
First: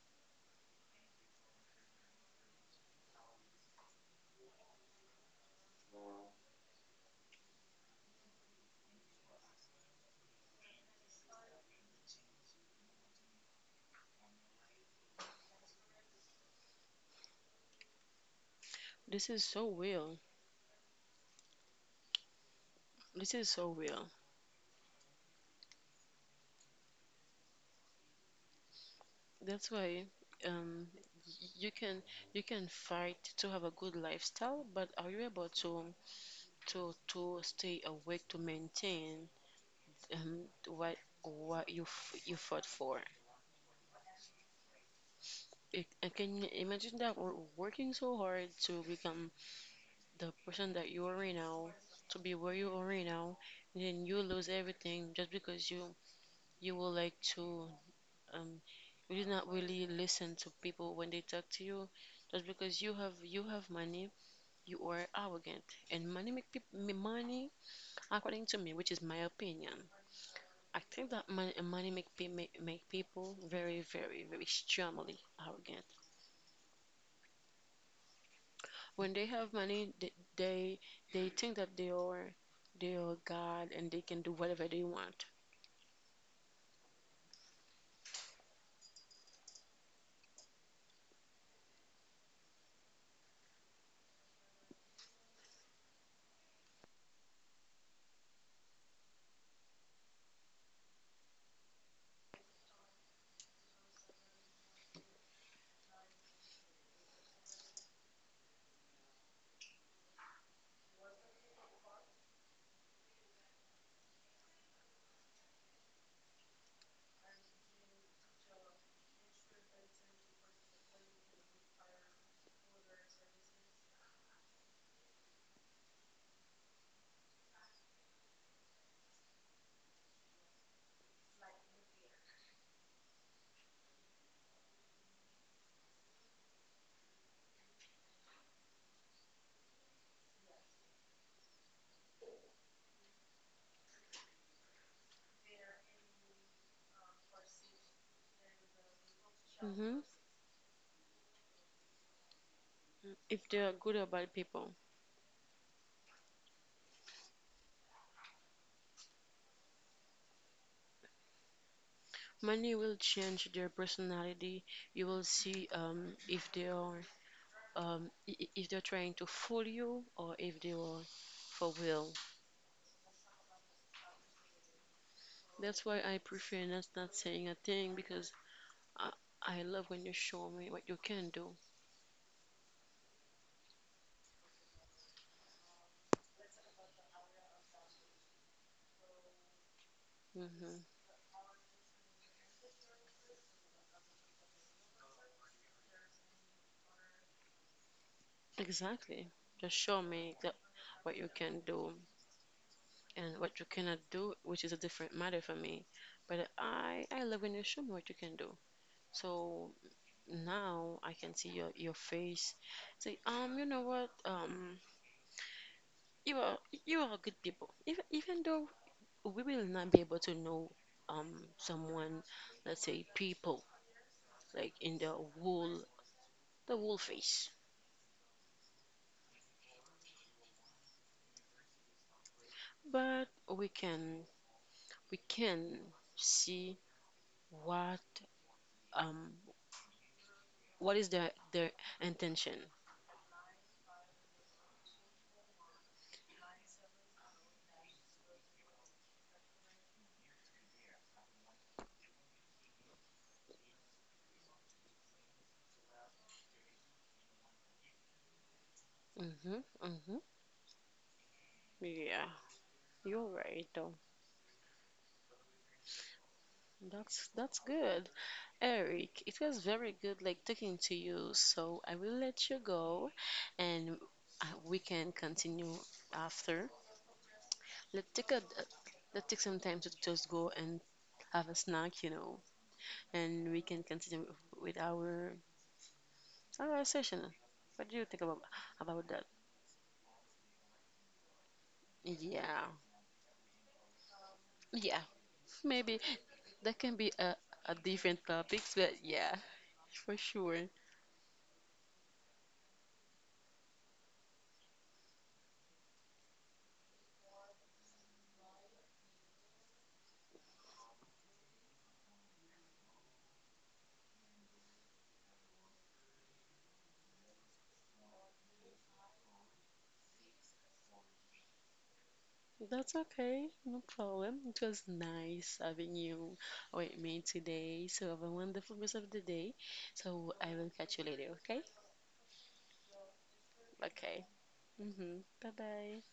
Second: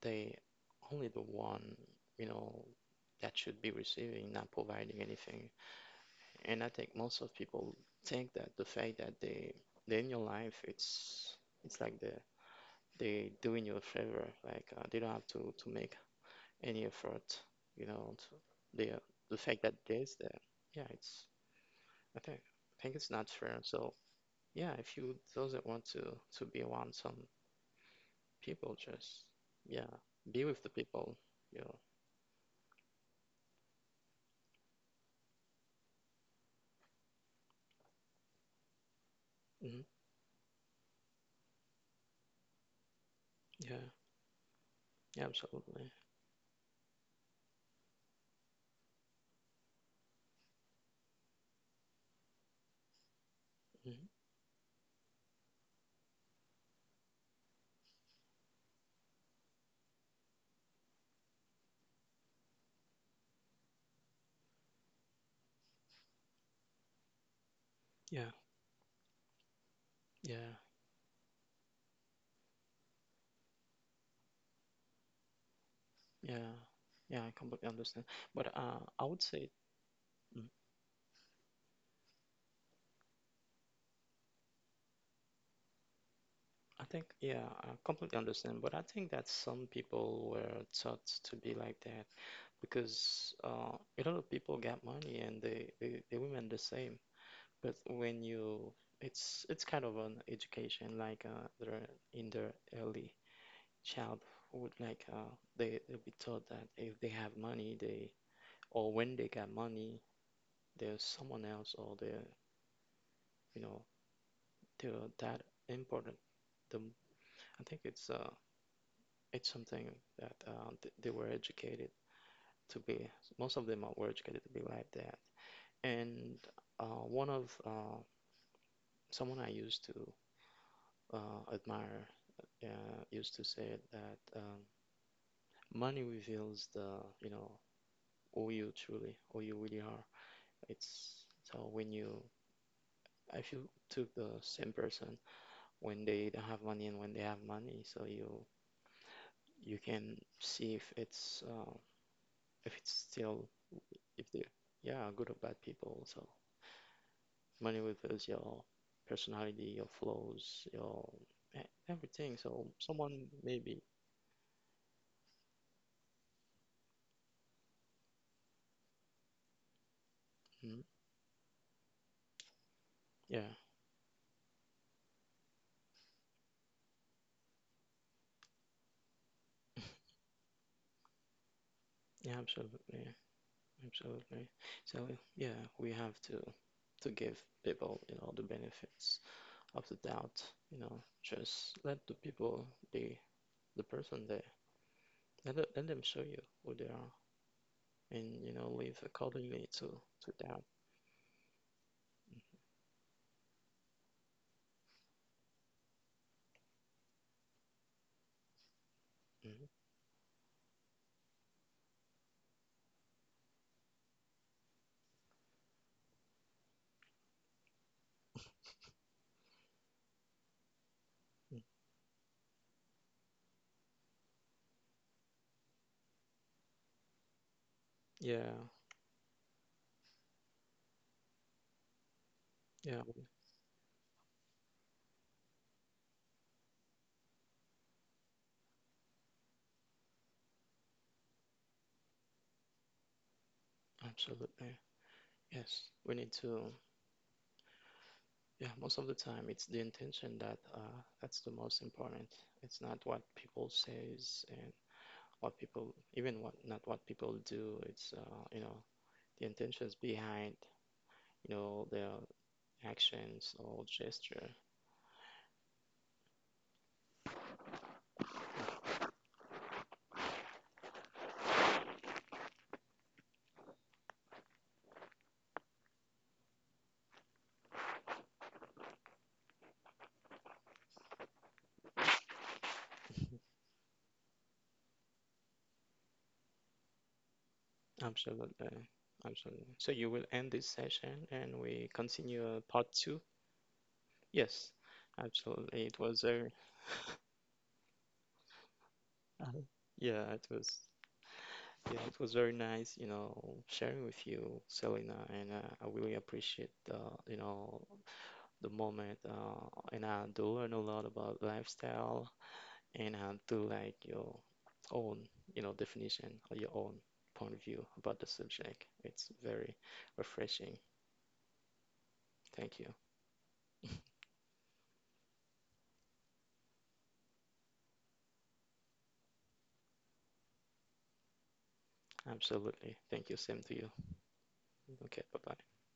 Speaker 2: they only the one you know that should be receiving, not providing anything. And I think most of people think that the fact that they they're in your life, it's like they doing you a favor, like they don't have to make any effort, you know. To, they
Speaker 1: This
Speaker 2: the
Speaker 1: is
Speaker 2: fact
Speaker 1: so
Speaker 2: that
Speaker 1: real.
Speaker 2: there's there, yeah, it's I think I think it's
Speaker 1: This
Speaker 2: not
Speaker 1: is
Speaker 2: fair.
Speaker 1: so
Speaker 2: So
Speaker 1: real.
Speaker 2: yeah, if you doesn't want to be around some people, just
Speaker 1: That's
Speaker 2: yeah,
Speaker 1: why
Speaker 2: be with the
Speaker 1: um
Speaker 2: people, you
Speaker 1: you
Speaker 2: know.
Speaker 1: can, you can fight to have a good lifestyle, but are you able to to stay awake to maintain
Speaker 2: Hmm.
Speaker 1: um, what what you f- you fought for.
Speaker 2: Yeah. Yeah,
Speaker 1: It,
Speaker 2: absolutely.
Speaker 1: I can imagine that we're working so hard to become the person that you are right now, to be where you are right now, and then you
Speaker 2: Mhm.
Speaker 1: lose everything just because you will like to, um you did not really listen to people when they talk to you, just because you have money, you are arrogant, and money make people money, according
Speaker 2: Yeah,
Speaker 1: to me, which is my opinion.
Speaker 2: yeah,
Speaker 1: I think that money, money make, pe- make make people very, very, very extremely arrogant.
Speaker 2: yeah, yeah. I completely understand. But
Speaker 1: When they
Speaker 2: I would
Speaker 1: have
Speaker 2: say,
Speaker 1: money,
Speaker 2: mm,
Speaker 1: they think that they are God and they can do whatever they want.
Speaker 2: I think, yeah, I completely understand. But I think that some people were taught to be like that because a lot of people got money and they women the same. But when you, it's kind of an education like they're in their early childhood, like they they'll be taught that if they have money, they or when they got money. There's someone else or they're you know they're that important the I think it's it's something that they were educated to be most of them were educated to be like that and one of someone I used to admire used to say that money reveals the you know who you truly who you really are it's so when you if you took the same person when they don't have money and when they have money so you
Speaker 1: Hmm.
Speaker 2: can see if it's
Speaker 1: If
Speaker 2: still
Speaker 1: they are good or bad
Speaker 2: if the
Speaker 1: people,
Speaker 2: yeah good or bad people so money reveals your personality your flaws your everything so
Speaker 1: money will
Speaker 2: someone
Speaker 1: change their
Speaker 2: maybe
Speaker 1: personality. You will see if they are if they're trying to fool you or if they
Speaker 2: mm,
Speaker 1: are for will.
Speaker 2: yeah
Speaker 1: That's why I prefer not saying a thing because I, I love when you show me what you can do.
Speaker 2: yeah absolutely absolutely so yeah we have to give people you know the benefits of the doubt
Speaker 1: Hmm.
Speaker 2: you know just let the people be the person they let, let them show you who they are and you know live
Speaker 1: Exactly. Just
Speaker 2: accordingly
Speaker 1: show
Speaker 2: to
Speaker 1: me
Speaker 2: to
Speaker 1: that
Speaker 2: that
Speaker 1: what you can do and what you cannot do, which is a different matter for me. But I love when you show me what you can do. So
Speaker 2: Mhm.
Speaker 1: now I can see your face. Say, you know what? You are you are good people. Even even though we will not be able to know someone, let's say people like in whole the whole face.
Speaker 2: Yeah, yeah,
Speaker 1: But we can see what um what is their intention.
Speaker 2: absolutely. Yes, we need to. Yeah, most of the time it's the intention that that's the most important. It's not what people says and what people, even what not what people do. It's you know the
Speaker 1: Mhm.
Speaker 2: intentions
Speaker 1: Mhm.
Speaker 2: behind you know
Speaker 1: Yeah,
Speaker 2: their
Speaker 1: you're right
Speaker 2: actions
Speaker 1: though.
Speaker 2: or gesture.
Speaker 1: That's good. Eric, it was very good like talking to you. So I will let you go, and we can continue after. Let's take a let's take some time to just go and have a snack, you know, and we can continue with our. All right, session. What do you think about
Speaker 2: Absolutely,
Speaker 1: that?
Speaker 2: absolutely. So you will end this session and we continue
Speaker 1: Yeah,
Speaker 2: part 2. Yes,
Speaker 1: yeah. Maybe
Speaker 2: absolutely. It was a
Speaker 1: that can be a different topics, but yeah, for
Speaker 2: yeah,
Speaker 1: sure.
Speaker 2: it was. Yeah, it was very nice, you know, sharing with you, Selena, and I really appreciate the, you know, the moment. And I do learn a lot about lifestyle, and I do like your own, you know, definition or your own point of view about the subject. It's very refreshing.
Speaker 1: That's
Speaker 2: Thank you.
Speaker 1: okay, no problem. It was nice having you with me today. So have a wonderful rest of the day. So I will catch you later, okay?
Speaker 2: Absolutely. Thank you. Same to you.
Speaker 1: Okay. Mm-hmm.
Speaker 2: Okay,
Speaker 1: Bye
Speaker 2: bye-bye.
Speaker 1: bye.